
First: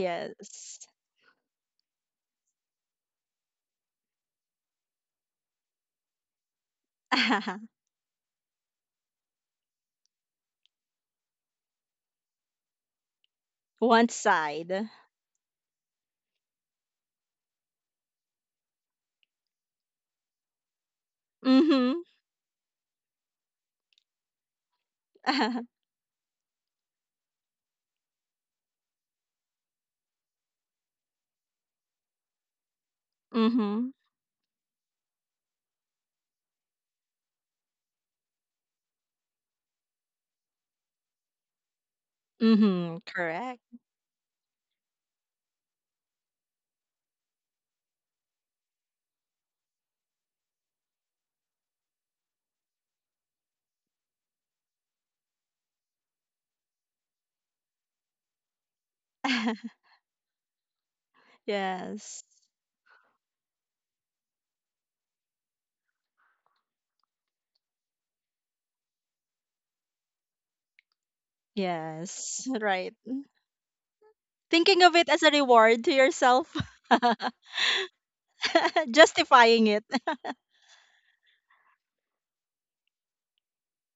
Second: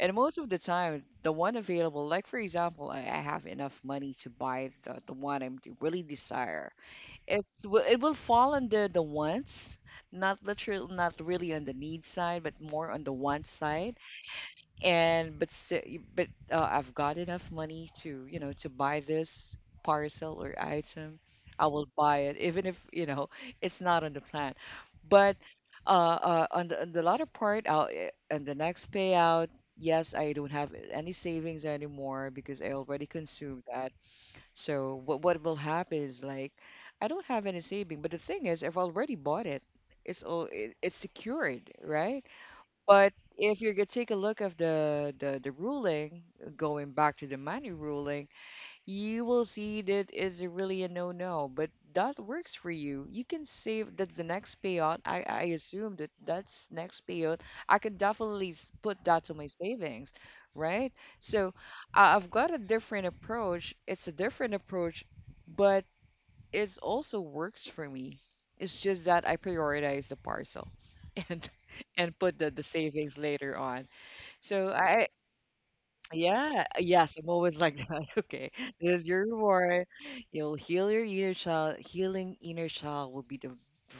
And most of the time, the one available, like for example, I have enough money to buy the one I am really desire. It will fall on the wants, not literal, not really on the need side, but more on the want side.
One side.
And but si- but I've got enough money to you know to buy this parcel or item. I will
Mm-hmm.
buy it, even if you know it's not on the plan. But on the latter part, on the next payout, yes, I don't have any savings anymore because I already consumed
Mm-hmm.
that. So what will happen is like I don't have any saving, but the thing is I've already bought it. It's all it's secured, right?
Mm-hmm.
But if
Correct.
you're gonna take a look of the ruling, going back to the money ruling, you will see that is really a no-no, but that works for you. You can save that the next payout. I assume that that's next payout. I can definitely put that to my savings, right? So I
Yes.
I've got a different approach. It's a different approach, but it also works for me. It's just that I prioritize the parcel and and put
Yes.
the
Right.
savings later on. So
Thinking of
I,
it as a reward to yourself.
yeah, yes, I'm always like that. Okay, this is your
Justifying it.
reward. You'll heal your inner child. Healing inner child will be the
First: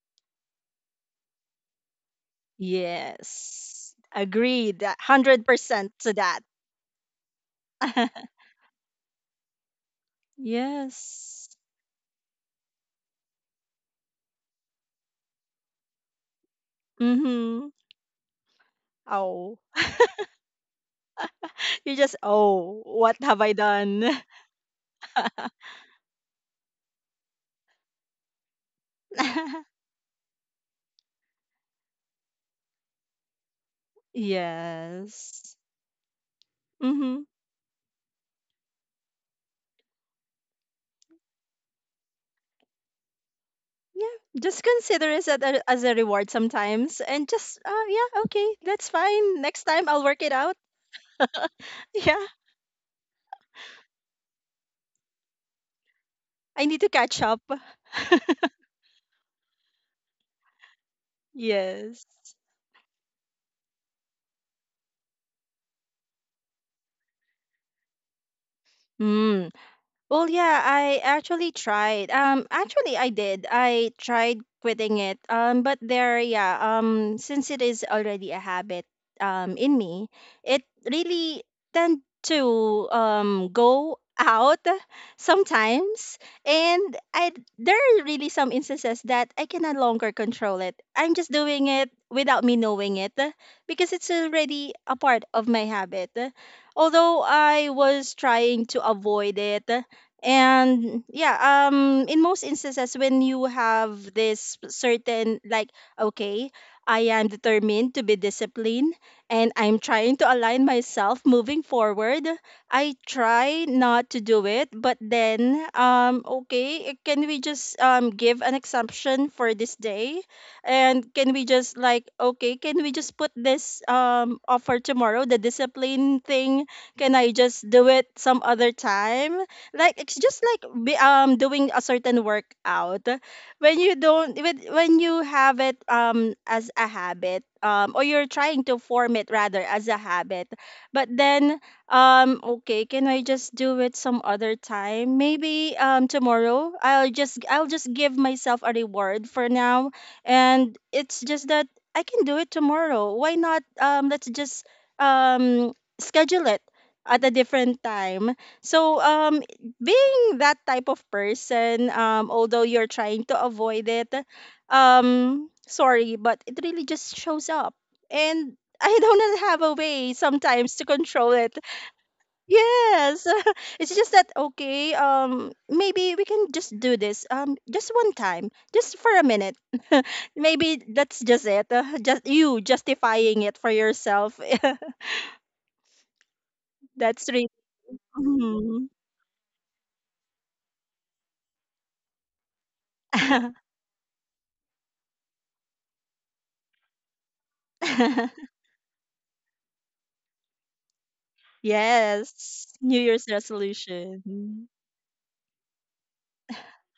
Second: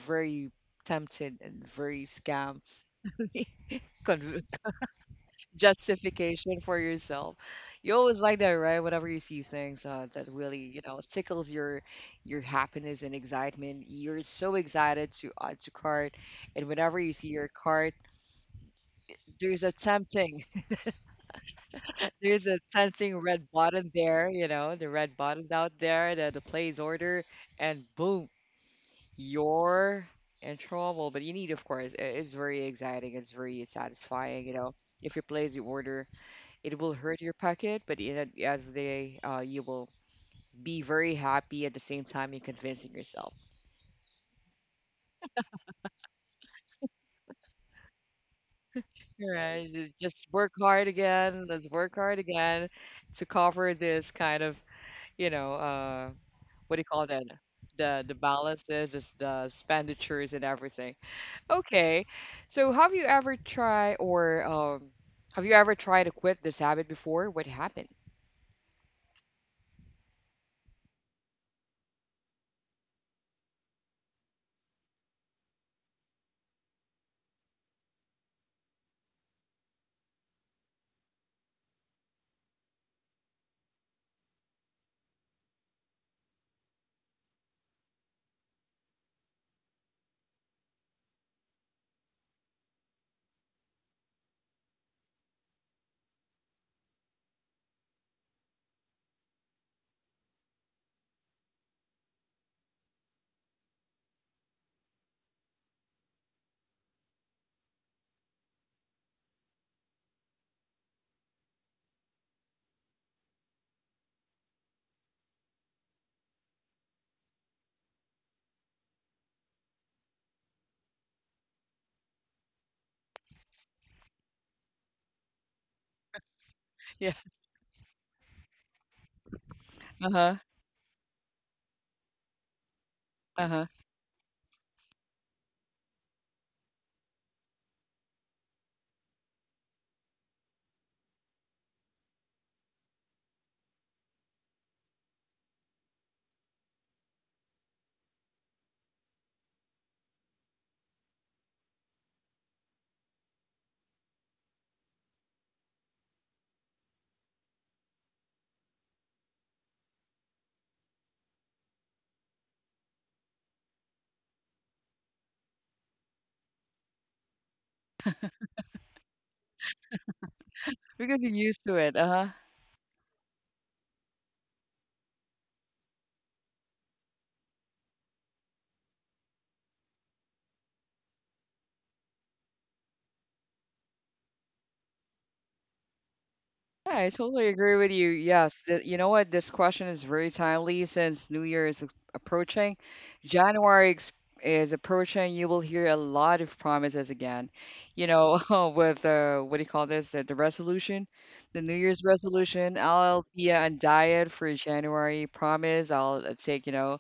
very tempted and very scam
Yes.
con-
Agreed. 100% to that.
justification for yourself. You always like that, right? Whenever you see things that really, you know, tickles
Yes.
your happiness and excitement, you're so excited to add to cart, and whenever you see your
Mm-hmm.
cart,
Oh.
there's a tempting.
You just,
There's a
oh,
sensing
what have
red
I
button
done?
there, you know, the red button out there, the plays order, and boom, you're in trouble. But you need, of course, it's very exciting, it's very satisfying, you know. If you place
Yes.
the order, it will hurt
Mm-hmm.
your pocket, but in at the end of the day, you will be very happy at the same time you're convincing yourself.
Yeah. Just consider it as as a reward sometimes, and just, yeah, okay, that's
All
fine. Next
right,
time I'll work
just
it
work
out.
hard again. Let's work hard
Yeah.
again to cover this kind of, you know,
I
what do
need
you
to
call
catch
that?
up.
The balances, is the expenditures and everything. Okay.
Yes.
So have you ever tried or have you ever tried to quit this habit before? What happened?
Mm, Well, yeah, I actually tried. Actually, I did. I tried quitting it. But there, yeah. Since it is already a habit, in me, it really tend to go out sometimes, and I there are really some instances that I can no longer control it. I'm just doing it without me knowing it, because it's already a part of my habit. Although I was trying to avoid it. And yeah, in most instances, when you have this certain like, okay, I am determined to be disciplined, and I'm trying to align myself moving forward, I try not to do it, but then, okay, can we just give an exemption for this day, and can we just like okay, can we just put this offer tomorrow, the discipline thing?
Yeah.
Can I just do it some other time? Like it's
Uh-huh.
just like doing a certain workout,
Uh-huh.
when you don't when you have it as a habit, or you're trying to form it rather as a habit. But then okay, can I just do it some other time, maybe tomorrow, I'll just give myself a reward for now, and it's just that I can do it tomorrow, why not, let's just um schedule it at a different time. So being that type of person, although you're trying to avoid it, sorry, but it really just shows up. And I don't have a way sometimes to
Because you're
control it.
used to it. Uh-huh.
Yes. It's just that okay, maybe we can just do this. Just one time, just for a minute. Maybe that's just it. Just you justifying it for yourself.
Yeah, I
That's
totally
really.
agree with you. Yes,
Mhm.
you know what? This question is very timely since New Year is approaching. January is approaching. You will hear a lot of promises again. You know, with what do you call this? The resolution, the New Year's
Yes,
resolution.
New
I'll
Year's
be on diet for
resolution.
January. Promise. I'll take. You know,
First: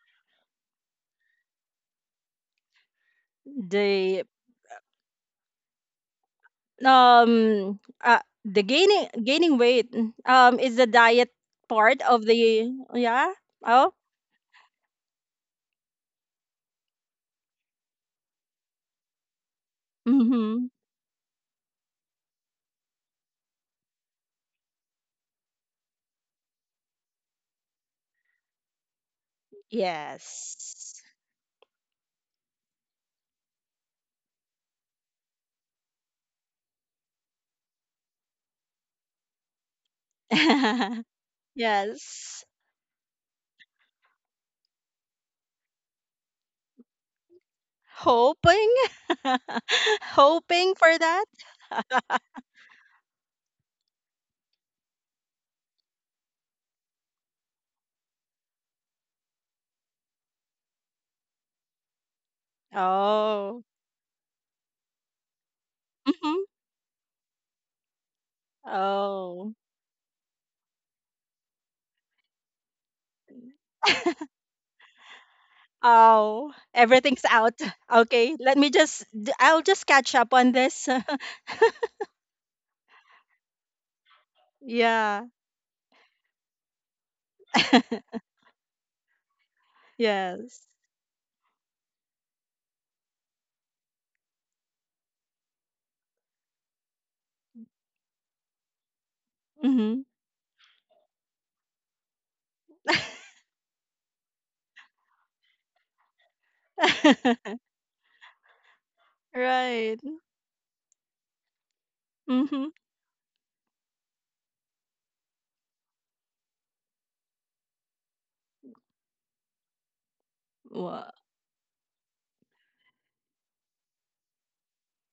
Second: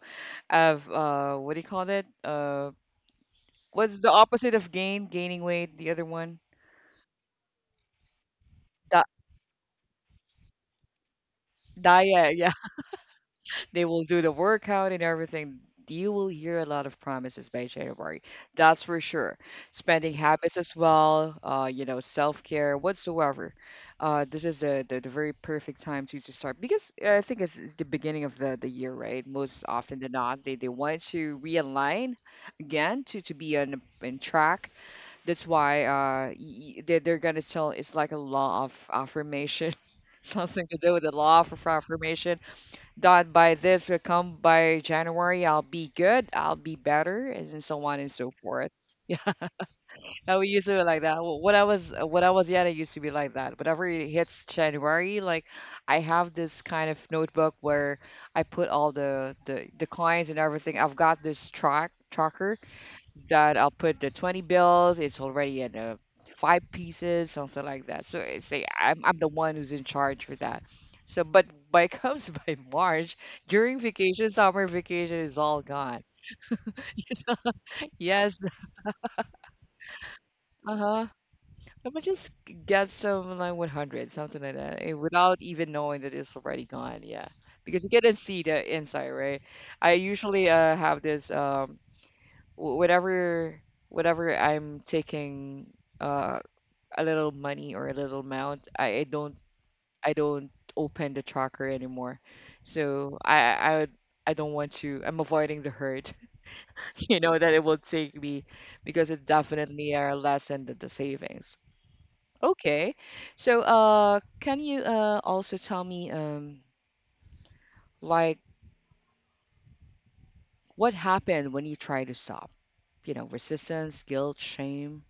of what do you call it? What's the
The
opposite of gain? Gaining weight. The other one.
um uh, the
Di
gaining weight is the diet part of
diet. Yeah.
the, yeah.
They
Oh.
will do the workout and everything. You will hear a lot of promises by January. That's for sure. Spending habits
Mhm.
as well, you know, self-care whatsoever. This is the very perfect time to start because I think it's the beginning of the year, right? Most often than not, they
Yes.
want to realign again to be on in track. That's why they they're gonna tell it's like a law of affirmation. Something to do with the law of affirmation
Yes.
that by this come by January, I'll be good, I'll be better, and so on and so forth.
Hoping.
Yeah, I used to
Hoping
be
for
like that.
that.
When I was when I was young, I used to be like that. Whenever it hits January, like I have this kind of notebook where I put all declines and everything. I've got this tracker that
Oh.
I'll put the 20 bills. It's already in
Mhm.
five pieces, something like that. So it's a, I'm the one
Oh.
who's in charge for that. So, but by comes by March, during vacation, summer vacation is all gone.
Oh, everything's
So,
out. Okay,
yes,
let me just I'll just catch up on this.
uh-huh. I might just get some like 100, something like that, eh,
Yeah.
without even knowing that it's already gone. Yeah, because you couldn't see the inside, right? I usually
Yes.
have this wh- whatever whatever I'm taking uh, a little money or a little amount, I don't
Mhm.
I don't open the tracker anymore. So I would I don't want to. I'm avoiding the hurt, you know, that it will take me because it definitely
Right.
are less than the savings.
Mhm.
Okay. So, can you also tell me like what
Wow.
happened when you try to stop? You know, resistance, guilt, shame.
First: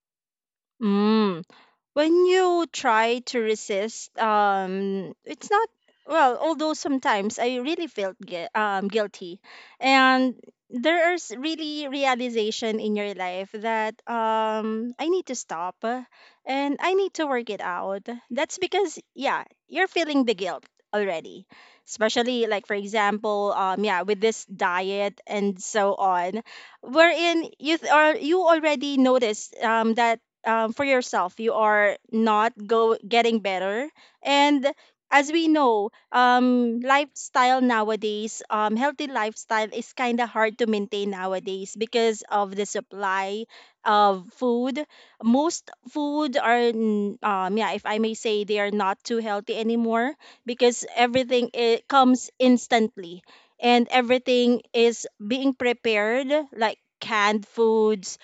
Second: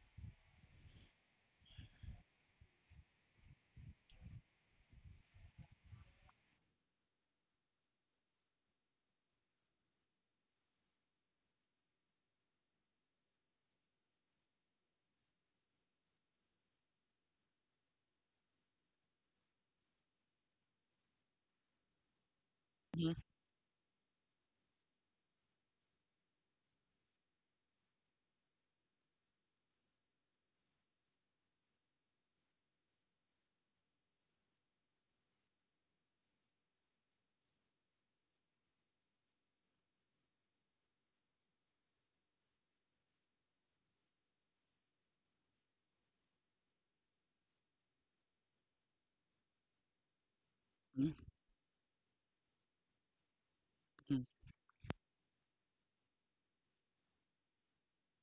Mm. When you try to resist, it's not. Well, although sometimes I really felt guilty, and there is really realization in your life that I need to stop, and I need to work it out. That's because, yeah, you're feeling the guilt already, especially like for
Mm-hmm.
example, yeah, with this diet and so on, wherein you or you already notice that, for yourself, you are not go getting better. And as we know, lifestyle nowadays, healthy lifestyle is kind of hard to maintain nowadays because of the supply of food. Most food are, yeah, if I may say, they are not too healthy anymore because everything it comes instantly, and
Mm-hmm.
everything is being prepared, like canned foods,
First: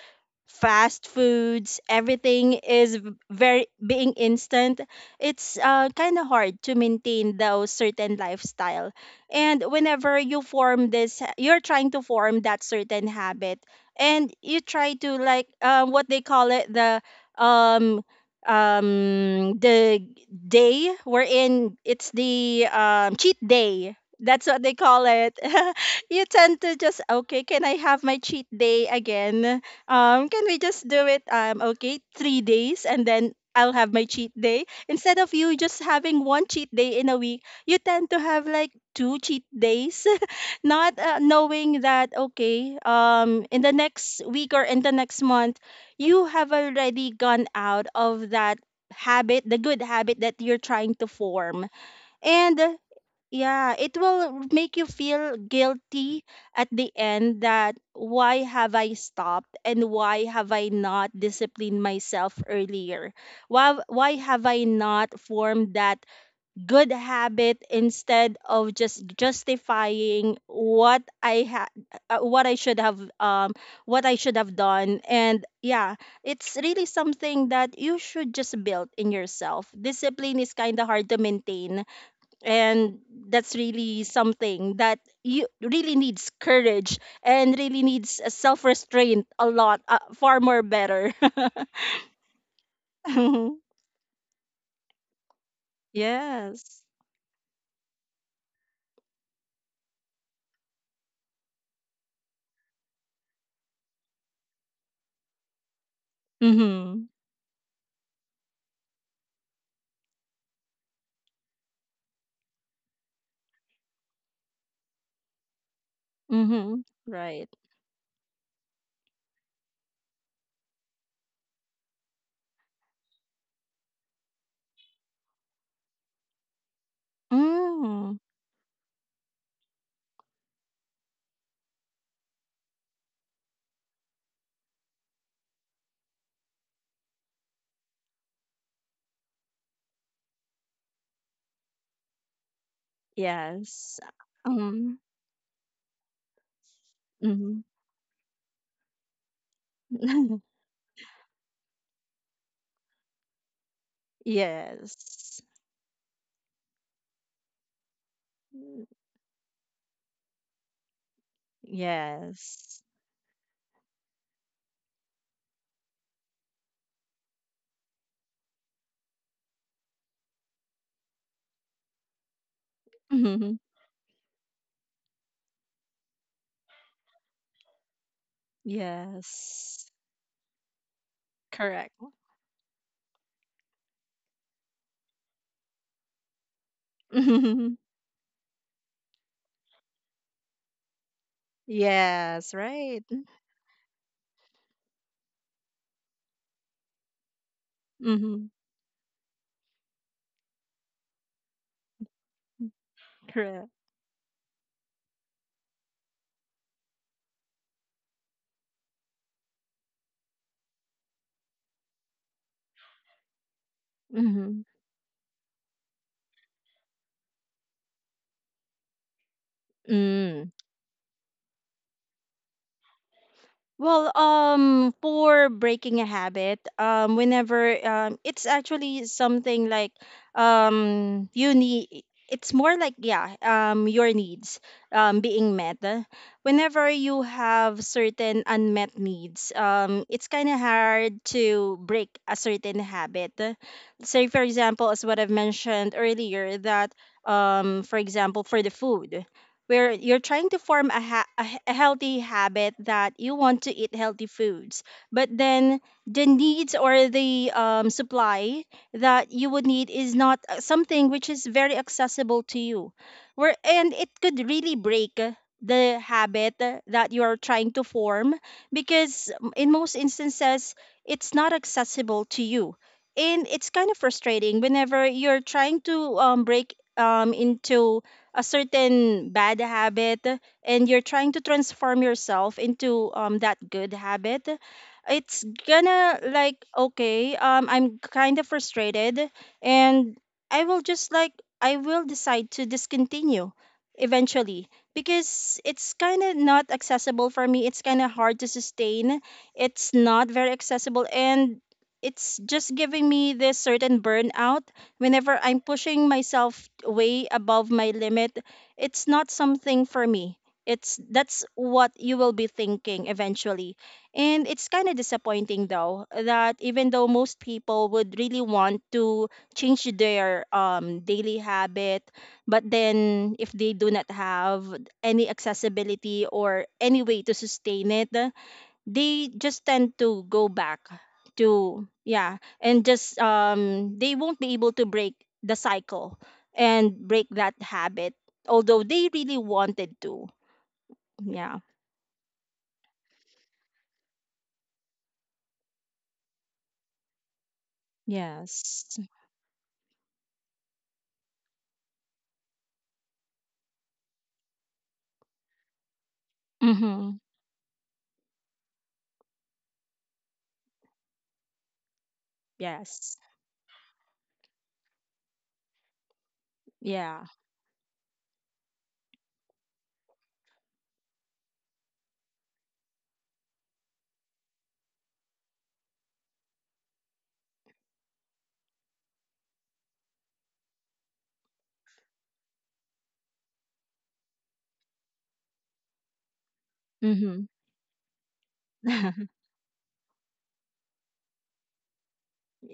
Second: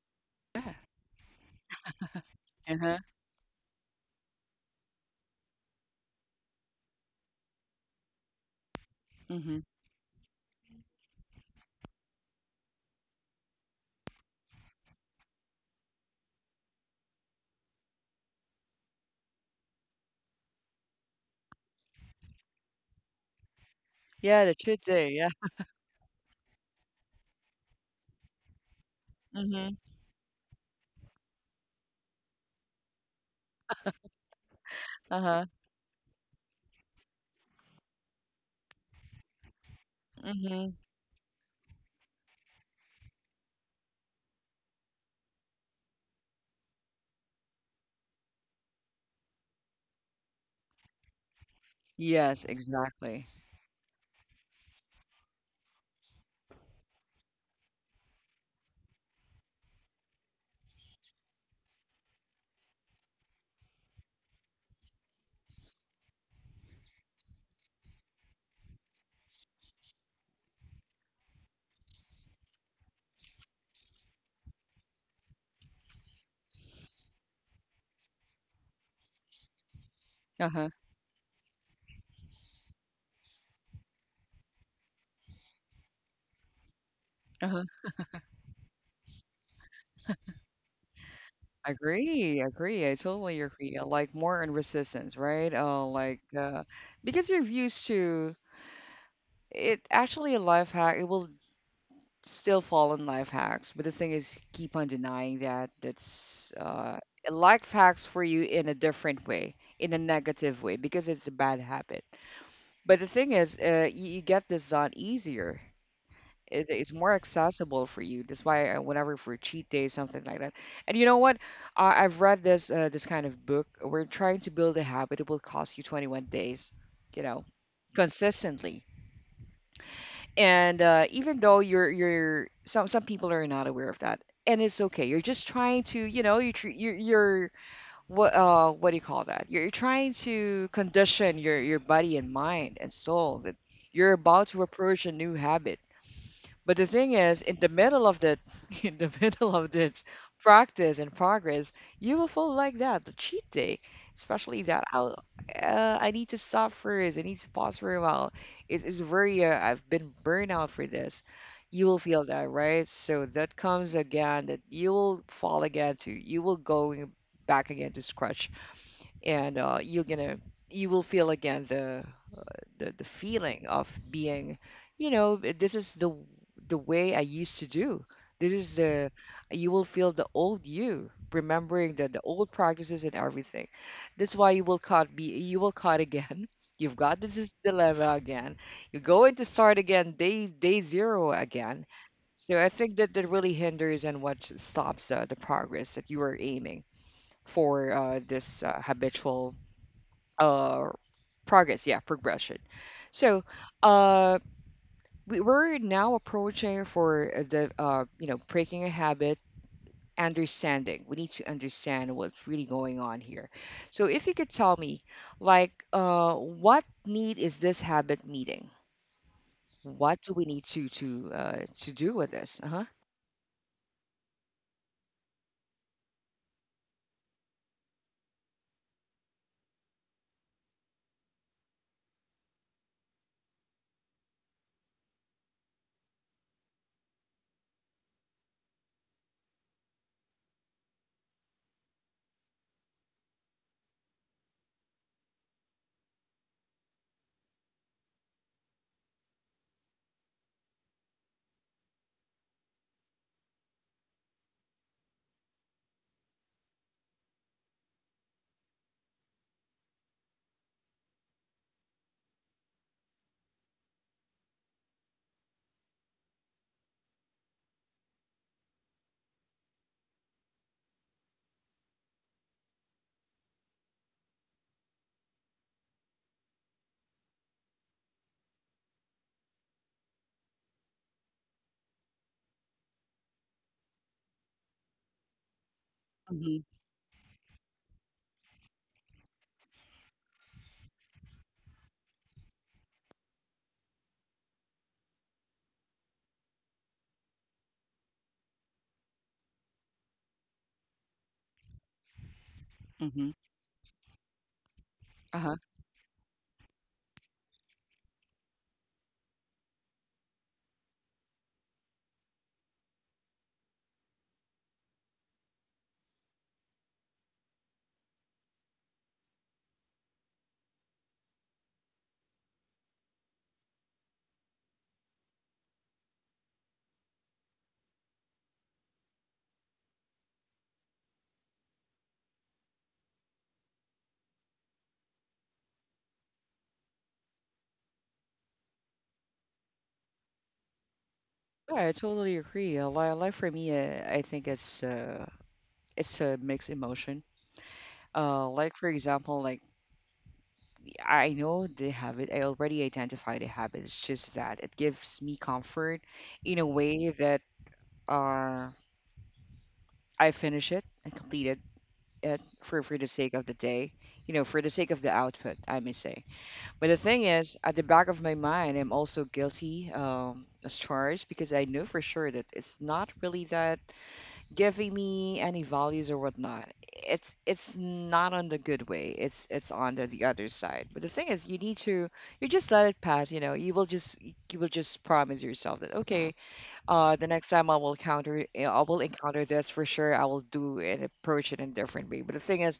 Yeah.
fast foods, everything is
Uh-huh.
very being instant. It's kind of hard to maintain those certain lifestyle.
Mm-hmm.
And whenever you form this, you're trying to form that certain habit, and you try to, like, what they call it, um the day wherein it's the, cheat day,
Yeah,
that's
the
what they
should do.
call
Yeah.
it. You tend to just, okay, can I have my cheat day again?
Mm-hmm.
Can we just do it? Okay, 3 days, and then I'll have my cheat day. Instead of you just having one cheat day in a week, you tend to have like two cheat days,
Uh-huh.
not knowing that, okay, in the next week or in the next month, you have already gone out of that habit, the good habit that you're trying to form,
Yes,
and
exactly.
yeah, it will make you feel guilty at the end. That why have I stopped, and why have I not disciplined myself earlier? Why have I not formed that good habit instead of just justifying what I what I should have what I should have done, and yeah, it's really something that you should just build in yourself. Discipline is
Uh-huh,
kind of hard to maintain, and that's really something that you really needs courage and
uh-huh.
really needs a self restraint, a lot, far more better.
Agree, agree. I totally agree. Like more in resistance, right?
Yes.
Because you're used to it. Actually, a life hack. It will still fall in life hacks, but the thing is, keep on denying that. That's
Mhm.
life hacks for you in a different way, in a negative way, because it's a bad habit. But the thing is, you get this on easier.
Mhm.
It's more
Right.
accessible for you. That's why I, whenever for cheat day, something like that. And you know what? I've read this this kind of book. We're trying to build a habit. It will cost you 21 days, you know,
Mm.
consistently. And even though you're some people are not aware of that, and it's okay. You're just trying to you know you're what do you call that? You're trying to condition your body and mind and soul that
Yes.
you're about to
um
approach a new habit. But the thing is, in
mhm.
the middle of that, in the middle of this practice and progress, you will feel like that, the cheat day, especially that oh,
Yes.
I need to stop first, I need to pause for a while. It is very, I've been burned out for this. You will feel that,
Yes.
right? So that comes again, that you will fall again you will go back again to scratch, and you're gonna, you will feel again the
Mhm.
feeling of being, you know, "Eh, this is the way I used to do. This is the you will
Yes.
feel the old you,
Correct.
remembering the old practices and everything. That's why you will caught be you will caught again. You've got this dilemma again. You're going to start again day zero again.
Yes.
So I think
Right.
that that really hinders and what stops the progress that you are aiming for
Mhm.
this habitual uh, progress, yeah, progression. So
Correct.
uh, we're now approaching for the you know breaking a habit, understanding. We need to understand what's really going on here. So if you could
Mhm.
tell me, like, what need is this habit meeting? What do we
Mm.
need to to do with this? Uh huh.
Well, for breaking a habit, whenever, it's actually something like, you need. It's more like, yeah, your needs being met. Whenever you have certain unmet needs, it's kind of hard to break a certain habit. Say, for example, as what I've mentioned earlier, that, for example, for the food where you're trying to form a, ha- a he- a healthy habit that you want to eat healthy foods, but then the needs or the, supply that you would need is not, something which is very accessible to you, where, and it could really break, the habit, that you are trying to form, because, in most instances it's not accessible to you, and it's kind of frustrating whenever you're trying to, break, into a certain bad habit, and you're trying to transform yourself into, that good habit. It's gonna
Mhm.
like, okay, I'm kind of frustrated, and I will just, like, I will decide to discontinue eventually because it's kind of not accessible for me. It's kind of hard to sustain, it's not very accessible, and it's just giving
Mhm.
me this certain burnout. Whenever
Uh-huh.
I'm pushing myself way above my limit, it's not something for me. It's That's what you will be thinking eventually. And it's kind of disappointing though that even though most people would really want to change their, daily habit, but then if they do not have any accessibility or any way to sustain it, they just tend to go back to, yeah, and just they won't be able to break the cycle and break that habit, although they really wanted to, yeah.
Yeah, I totally agree. Like for me, I think it's a mixed emotion. Like for
Yes.
example, like I know the habit. I already identify the habit. It's just that it gives me comfort in a way
Mhm.
that uh, I finish it and complete it, for the
Yes.
sake of the day, you know, for the sake of the output, I may say. But the thing
Yeah.
is, at the back of my mind, I'm also guilty as charged because I know for sure that it's not really that giving me any values or whatnot. It's not on the good way. It's on the other side. But the thing is, you need to you just let it pass. You know, you will just promise yourself that okay, the next
Mhm.
time I will encounter this for sure. I will do and approach it in a different way. But the thing is,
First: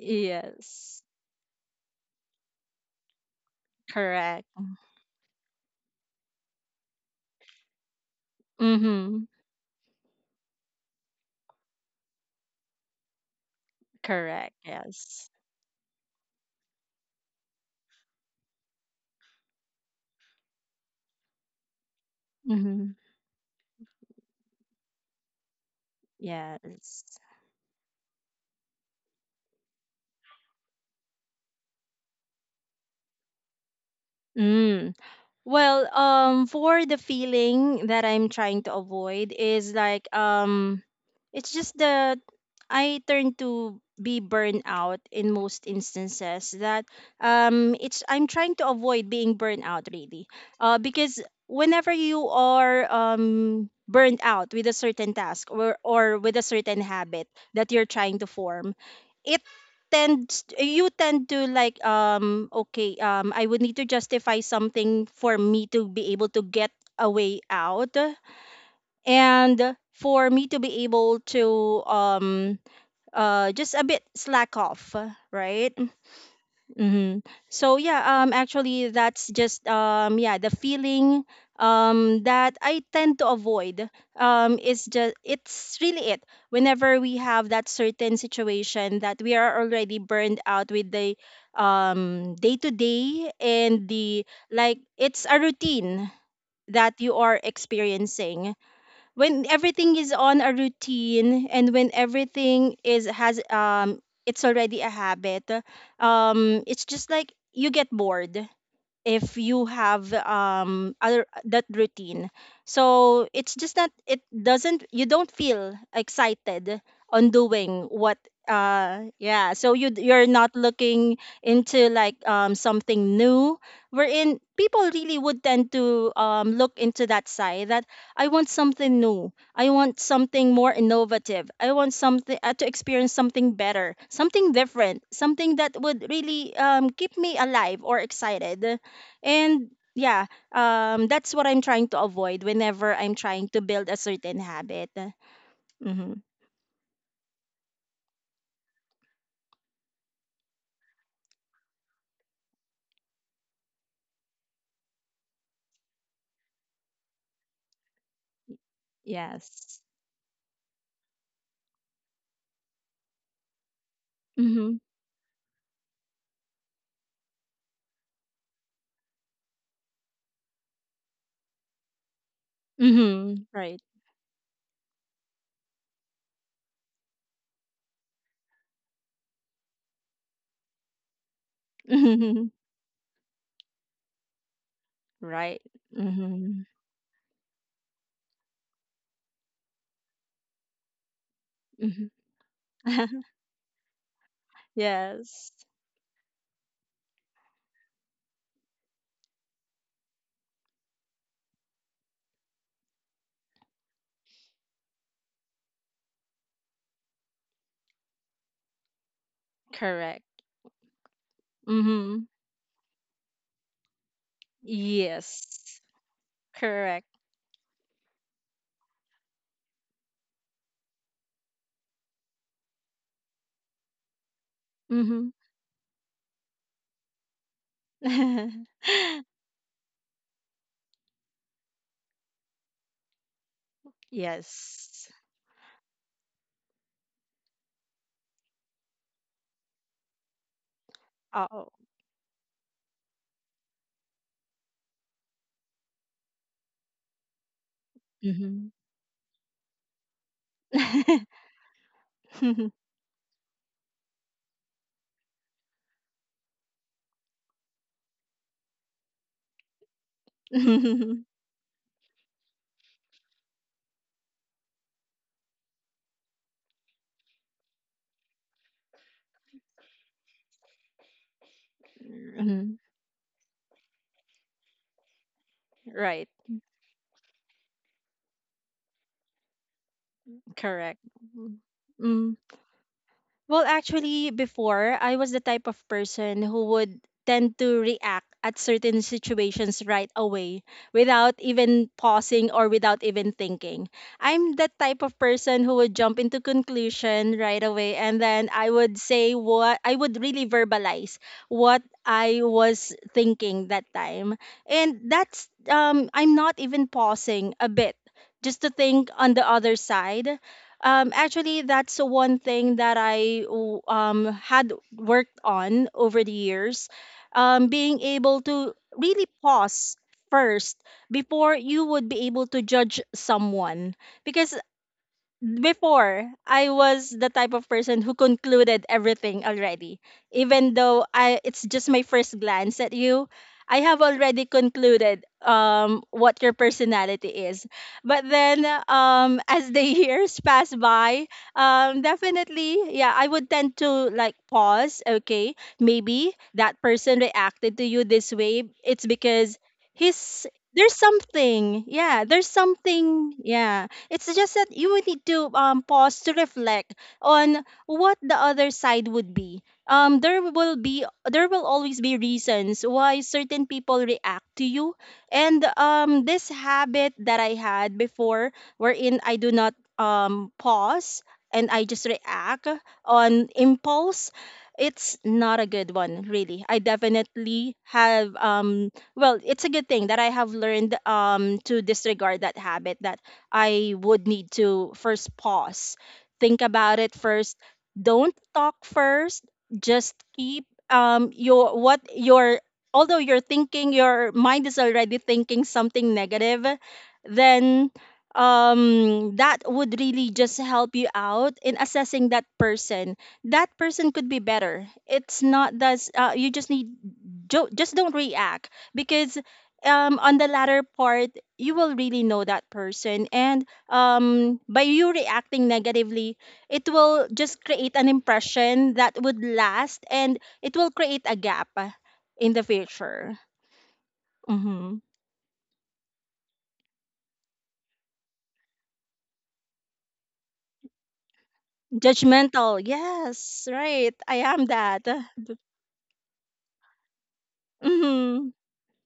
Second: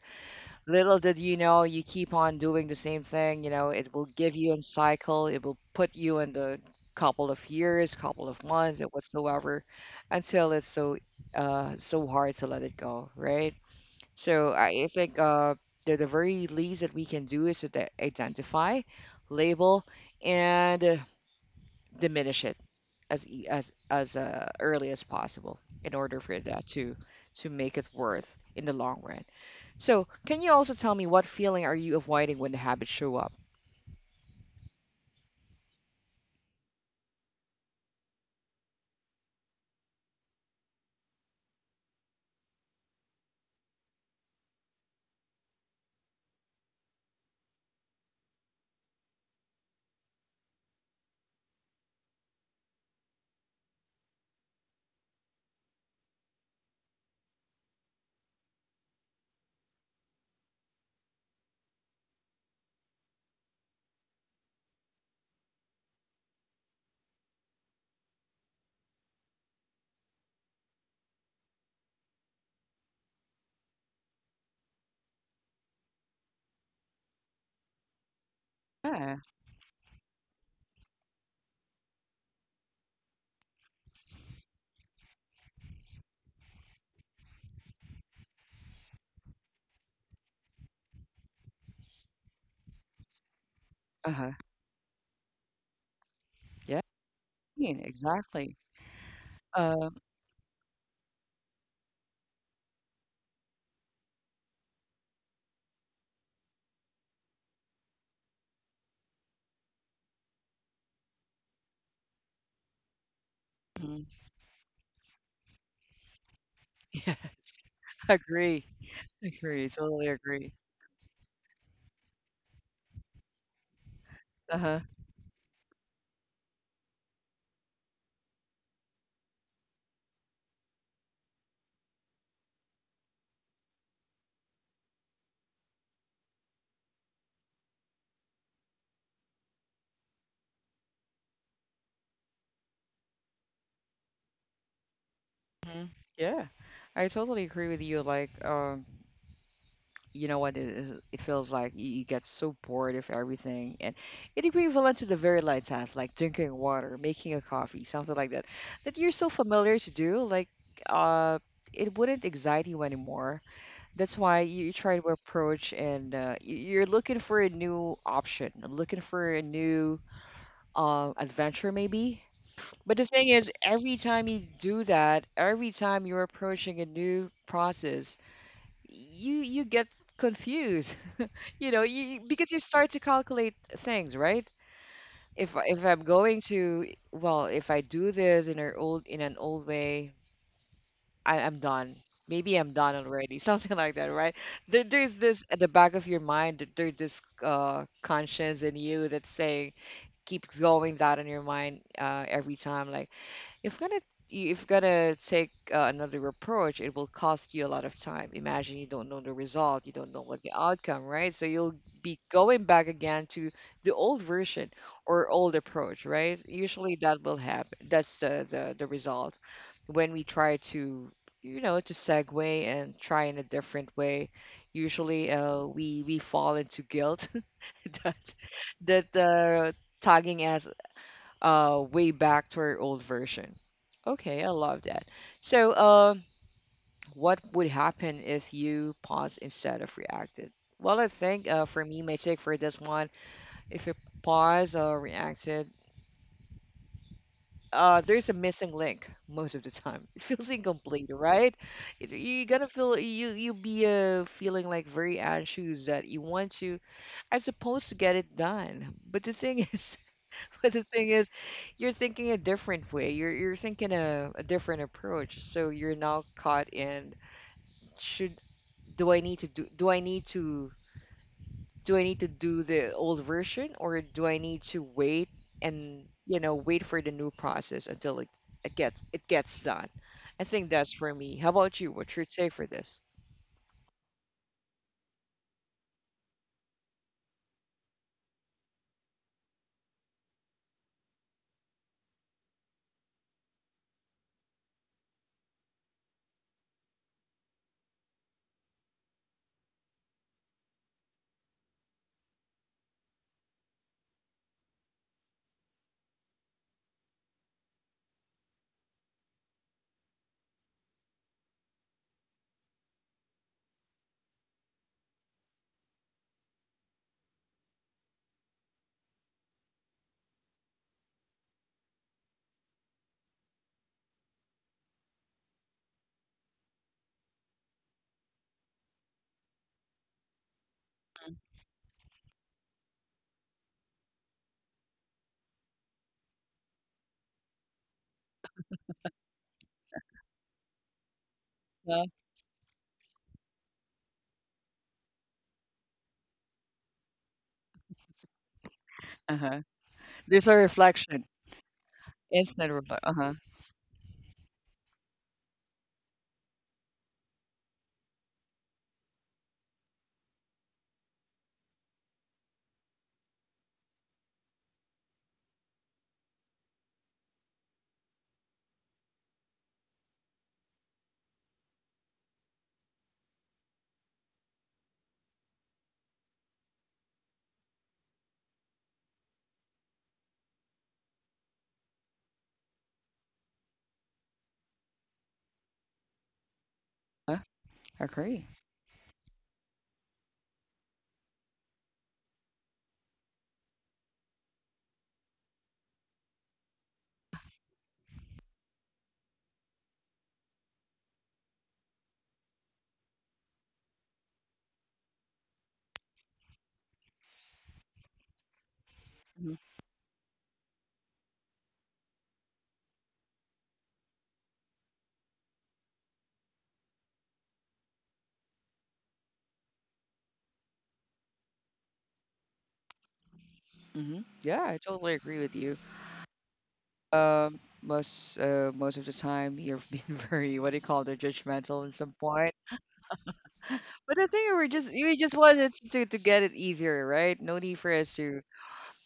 little did you know, you keep on doing the same thing, you know, it will give
Correct.
you a cycle, it will put you in the couple of years, couple of months, and
Mhm.
whatsoever, until it's so so hard to let it go, right? So
Correct.
I I think
Yes.
uh the very least that we can do is to identify, label, and diminish it
Mhm.
as as early as possible in order for
Yes.
that to make it worth in the long run. So, can you also tell me what feeling are you avoiding when the habits show up?
Mm. Well, for the feeling that I'm trying to avoid is like, it's just that I turn to be burned out in most instances. That, it's I'm trying to avoid being burned out really, because whenever you are burned out with a certain task or with a certain habit that you're trying to form, it Tend you tend to, like, okay, I would need to justify something for me to be able to get a way out, and for me to be able to, just a bit slack off, right. Mm-hmm. So yeah, actually,
Yeah.
that's just, yeah, the feeling that I tend to avoid is just, it's really it. Whenever we have that certain situation that we are already burned out with the, day to day and
Uh
the
huh.
like, it's a routine
Yeah.
that you are
Yeah,
experiencing.
exactly.
When
Uh,
everything is on a routine, and when everything is has it's already a habit, it's just like you get bored if you have other that routine, so it's just that
mhm.
it doesn't, you don't feel excited on
Yes.
doing what,
Agree.
yeah,
Agree.
so you
Totally
you're
agree.
not looking into, like, something new, wherein
Uh huh.
people really would tend to, look into that side that I want something new, I want something more innovative, I want something, to experience something better, something different, something that would really, keep me alive or excited. And yeah, that's what I'm trying to avoid whenever I'm trying to build a certain habit.
Hmm.
Mm-hmm.
Yeah. I totally agree with you. Like, you know what it is, it feels like you get so bored of everything and it equivalent to the very light task, like drinking water, making a coffee, something like that, that you're so familiar
Yes.
to do, like uh it wouldn't excite you anymore. That's why you
Mm-hmm.
try to approach, and you're looking for a new option, looking for a new adventure maybe. But the thing
Mm-hmm.
is,
Right.
every time you do that, every time you're approaching a new process, you get confused. You know, you, because you
Mm-hmm.
start to calculate things, right? If
Right.
I'm going
Mm-hmm.
to, well, if I do this in an old, in an old way, I'm done,
Mm-hmm.
maybe I'm done already. Something like that, right? There's this at the
Yes.
back of your mind, that there's this conscience in you that's saying, keeps going that in your mind, every time, like if gonna, if gonna take another approach, it will cost you a lot of time. Imagine you don't know the result, you don't know
Correct.
what the outcome, right? So you'll be
Mm-hmm.
going back again to the old version or old
Yes.
approach, right? Usually that
Correct.
will happen. That's the result when we try to, you know, to segue and try in a different way. Usually, we fall into guilt that
Mm-hmm.
that tagging as way back to our old version. Okay, I love that.
Yes.
So, what would happen if you paused instead of reacted? Well, I think
Oh.
for me, my take for this one, if you pause or reacted, there's a missing
Mm-hmm.
link most of the time. It feels incomplete, right? You're gonna feel you be feeling like very anxious that you want to, I suppose, to get it done. But the thing is, but the thing is, you're thinking a different way. You're thinking a different approach. So you're now caught in should, do I need to, do I need to do
Mhm.
the old version or do I need to wait and,
Right.
you know, wait for the new process until it gets done. I think that's
Correct.
for me. How about you? What's your
Mm.
take for this?
Well, actually, before, I was the type of person who would tend to react at certain situations right away without even pausing or without even thinking. I'm that type of person who would jump into conclusion right away, and then I would say what I would really verbalize what I was thinking that time. And that's, I'm not even pausing a bit just to think on the other side. Actually, that's one thing that I had worked on over the years. Being able to really pause first before you would be able to judge someone. Because before, I was the type of person who concluded everything already. Even though I it's just my first glance at you, I have already concluded what your personality is. But then, as the years pass by,
Yeah.
definitely, yeah, I would tend to, like, pause, okay? Maybe that person reacted to you this way. It's
Uh-huh.
because
There's
he's
a
there's
reflection.
something. Yeah, there's
Instant reflection. Uh-huh.
something. Yeah, it's just that you would need to, pause to reflect on what the other side would be. There will be there will always be reasons why certain people react to you, and, this habit that I had before, wherein I do not, pause, and I just react on impulse. It's not a good one, really. I definitely have, well, it's a good thing that I have learned to disregard that habit, that I would need to first pause, think about it
Uh,
first. Don't
agree.
talk first. Just keep, your, what your although you're thinking, your mind is already thinking something negative, then, that would really just help you out in assessing that person. That person could be better. It's not that, you just need, just don't react, because, on the latter part you will really know that person, and, by you reacting negatively, it will just create an impression that would last, and it will create a gap, in the future.
Mm-hmm. Yeah, I
Hmm.
totally agree with you. Most most of the time you've been very, what do you call it, judgmental at some point.
Judgmental, yes, right,
But I
I
think
am
we just,
that.
wanted to get it easier, right? No need for us to,
Hmm.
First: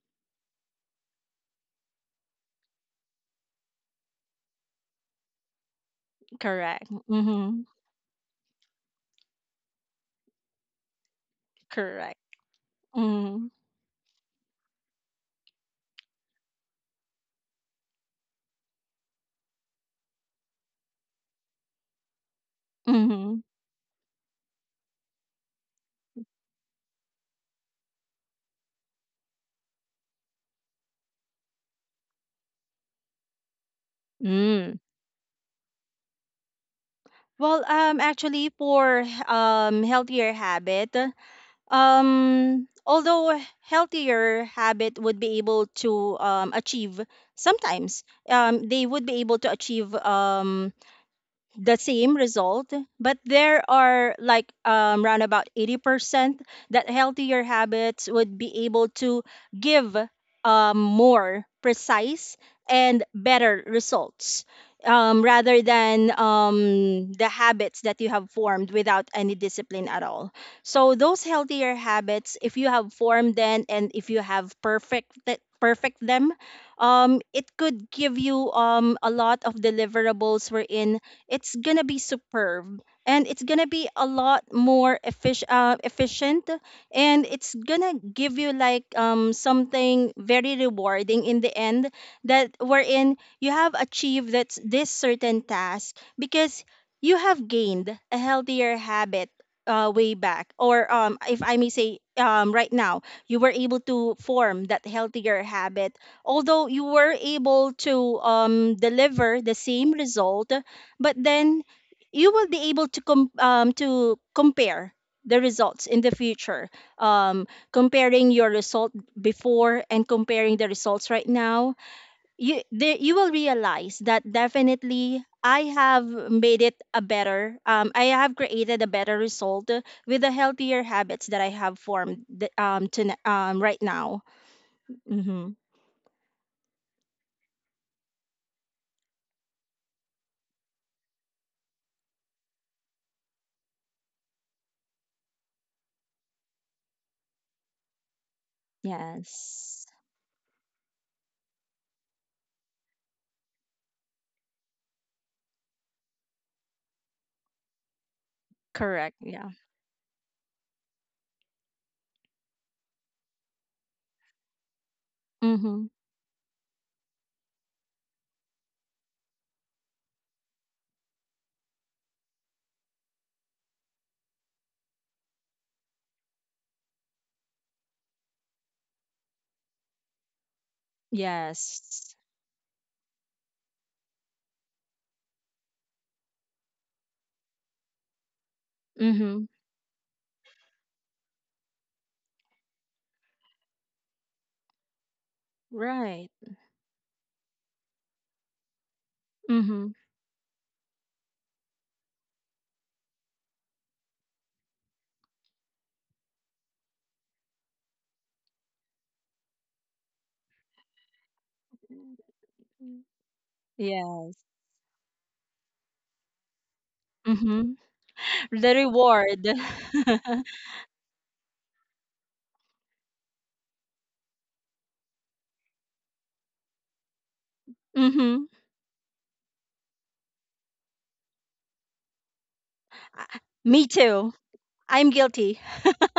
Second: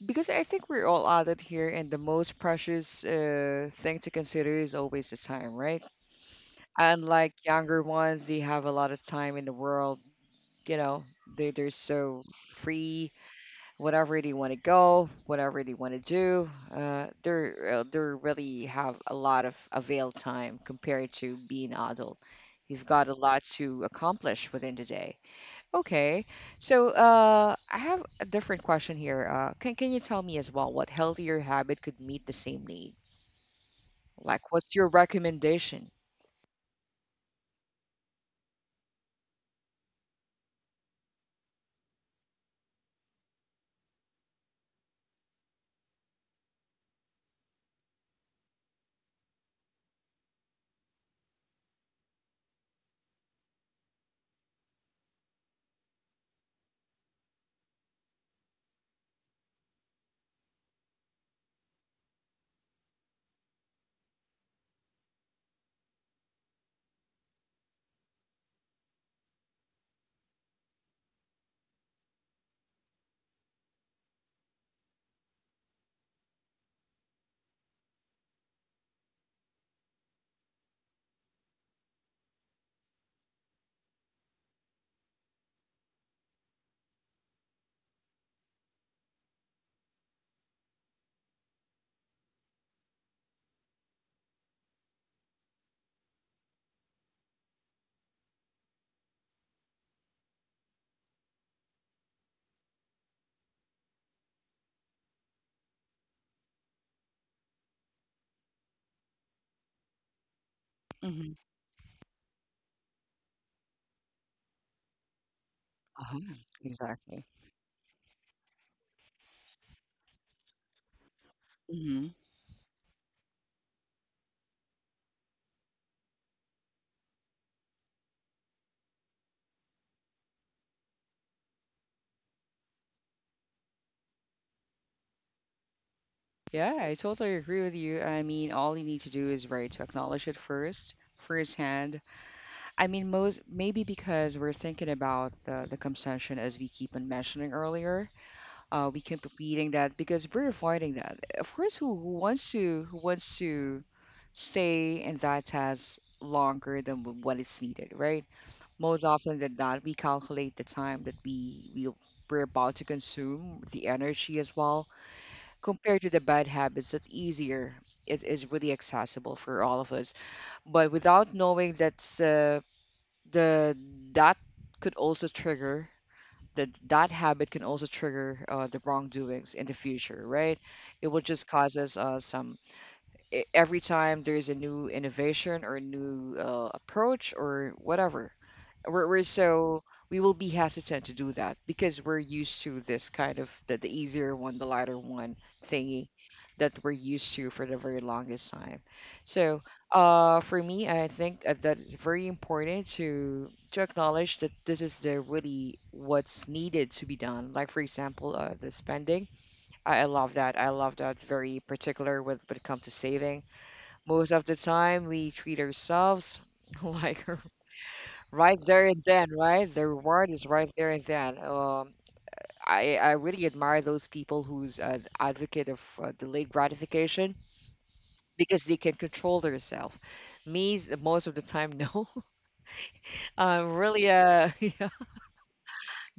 because I think we're all out of here, and the most precious thing to consider is always the time, right?
Correct.
Unlike
Hmm.
younger ones, they have a lot of time in the world. You know, they're
Correct.
so free,
Hmm.
whatever they want to go, whatever they want to do. They're they really have a lot of avail time compared to being adult. You've got a
Hmm.
lot to accomplish within the day. Okay, so I have a different question here. Can you tell me as well what healthier habit could meet the same need? Like, what's
Mm.
your recommendation?
Well, actually, for, healthier habit, although a healthier habit would be able to, achieve, sometimes, they would be able to achieve, the same result, but there are like, around about 80% that healthier habits would be able to give, more precise and better results, rather than, the habits that you have formed without any discipline at all. So those healthier habits, if you have formed them and if you have perfect them, it could give you, a lot of deliverables, wherein it's gonna be superb, and it's gonna be a lot more efficient, and it's gonna give you, like, something very rewarding in the end, that wherein you have achieved that this certain task, because you have gained a healthier habit, way back, or, if I may say, right now, you were able to form that healthier habit, although you were able to, deliver the same result, but
Mm-hmm.
then you will be able to, to compare the results in the
Uh-huh.
future,
Exactly.
um, comparing your result before and comparing the results right now,
Mm-hmm.
you will realize that definitely I have made it a better, I have created a better result with the healthier habits that I have formed, right now. Mm-hmm.
Yeah, I totally agree with you. I mean, all you need to do is, right, to acknowledge it first, firsthand. I mean, most, maybe because we're thinking about the consumption, as we keep on mentioning earlier. We keep repeating
Yes.
that because we're avoiding that. Of course, who wants to, who wants to stay in that task longer than what is needed, right? Most
Correct.
often
Yeah.
than not, we calculate the time that we're about to consume, the energy as well,
Mm-hmm.
compared to the bad habits. That's easier. It is really accessible for all of us, but without knowing that's. The that could also trigger that habit can also trigger the wrongdoings in the future, right? It will just
Yes.
causes some every time there's a new innovation or a new approach or whatever we're
Mm-hmm.
so, we will be hesitant to do that because we're used to this kind of the easier one, the lighter one thingy,
Right.
that we're used to for the very longest time. So
Mm-hmm.
for me I think that it's very important to acknowledge that this is the really what's needed to be done, like for example, the spending. I love that, I love that very particular with when it comes to saving. Most
Yes.
of the time, we treat ourselves like
Mm-hmm.
right
The
there and then,
reward.
right? The reward is right there and then. I really admire those people who's an advocate of delayed gratification,
Mm-hmm.
because they can control themselves. Me, most of the time, no. I'm
Me
really
too.
yeah,
I'm guilty.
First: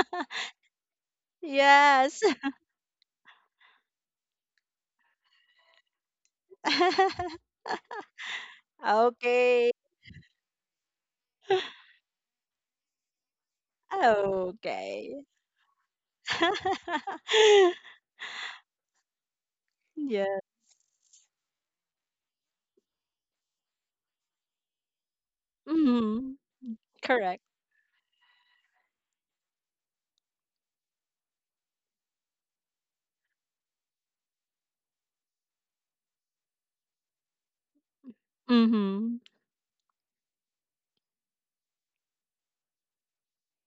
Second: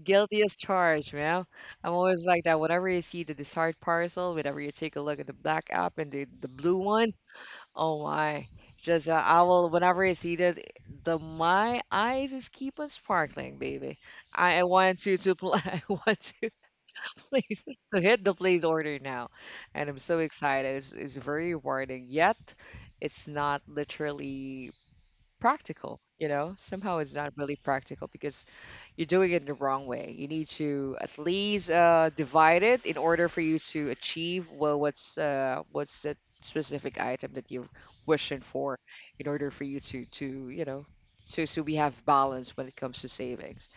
guilty as charged, man. I'm
Yes.
always like that. Whenever you see the desired parcel, whenever you take a look at the black app and the blue one, oh my. Just I will
Okay.
whenever I see that, the my eyes just keep on sparkling, baby. I want to
Okay.
I want to place, to hit the place order now. And I'm so
Yeah.
excited. It's very rewarding. Yet it's not literally practical, you
Mm-hmm.
know? Somehow it's not
Correct.
really practical because you're doing it the wrong way. You need to at least divide it in order for you to achieve well what's the specific item that you're wishing for,
Mm-hmm.
in order for you to you know to, so we have balance when it comes to savings.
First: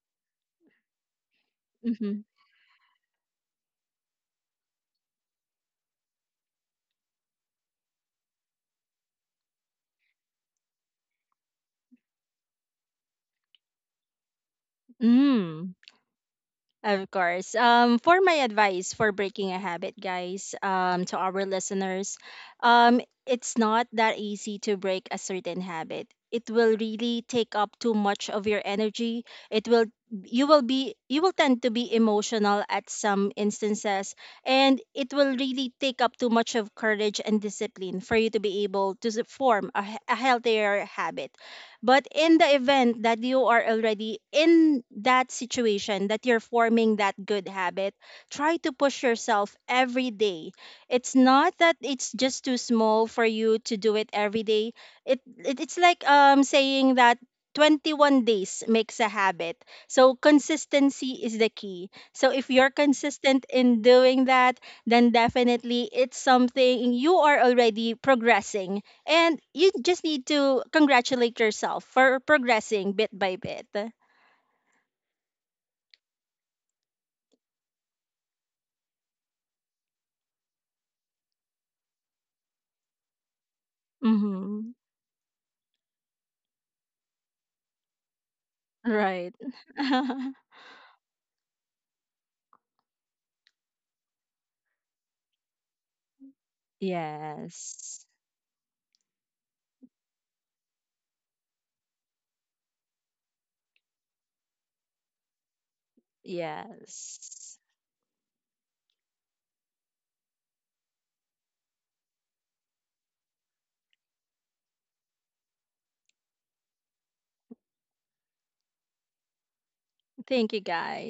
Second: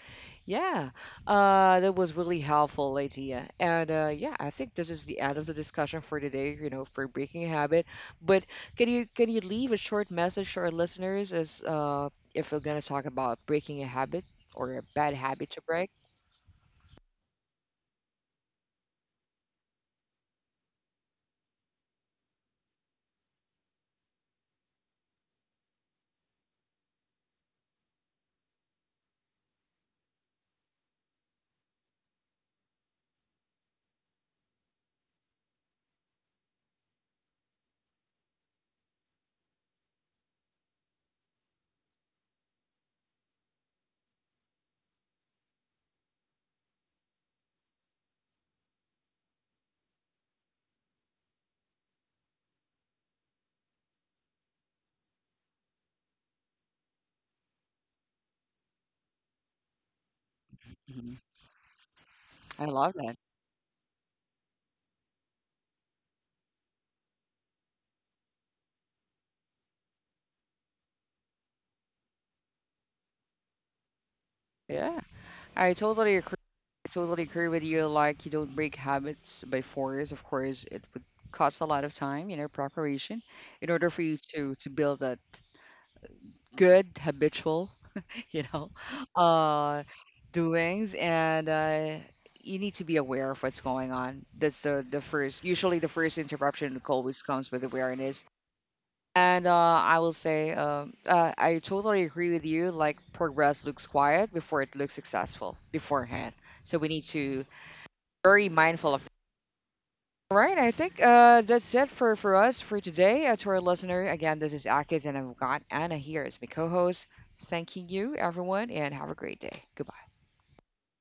Yeah, that was
Mm-hmm.
really helpful idea. And yeah, I think this is the end of the discussion for today, you know, for breaking a habit. But can you leave a short message to our listeners, as if we're gonna talk about breaking a habit or a bad habit to break?
Mm. Of course. For my advice for breaking a habit, guys, to our listeners, it's not that easy to break a certain habit. It will really take up too much of your energy. It will you will be you will tend to be emotional at some instances, and it will really take up too much of courage and discipline for you to be able to form a healthier habit. But in the event that you are already in that situation, that you're forming that good habit, try to push yourself every day. It's not that it's just too small for you to do it every day. It's like, saying that 21 days makes a habit. So consistency
Mhm.
is the key. So if you're
I love that.
consistent in doing that, then definitely it's something you are already progressing, and you just need to congratulate yourself for progressing bit by bit.
Yeah, I totally agree. I totally agree with you. Like, you don't break habits by force. Of course, it would cost a lot of time, you know, preparation in order for you to
Mm-hmm.
build that good habitual you know,
Right.
uh, doings, and you need to be aware of what's going on. That's the first, usually the first interruption always comes with
Yes.
awareness. And I will say, I totally agree with you. Like, progress looks quiet before it looks successful beforehand. So we need to
Yes.
very mindful of. All right, I think that's it for us for today. To our listener, again, this is Akis, and I've got Anna here as my co-host. Thanking you, everyone, and have a great day. Goodbye.
Thank you, guys.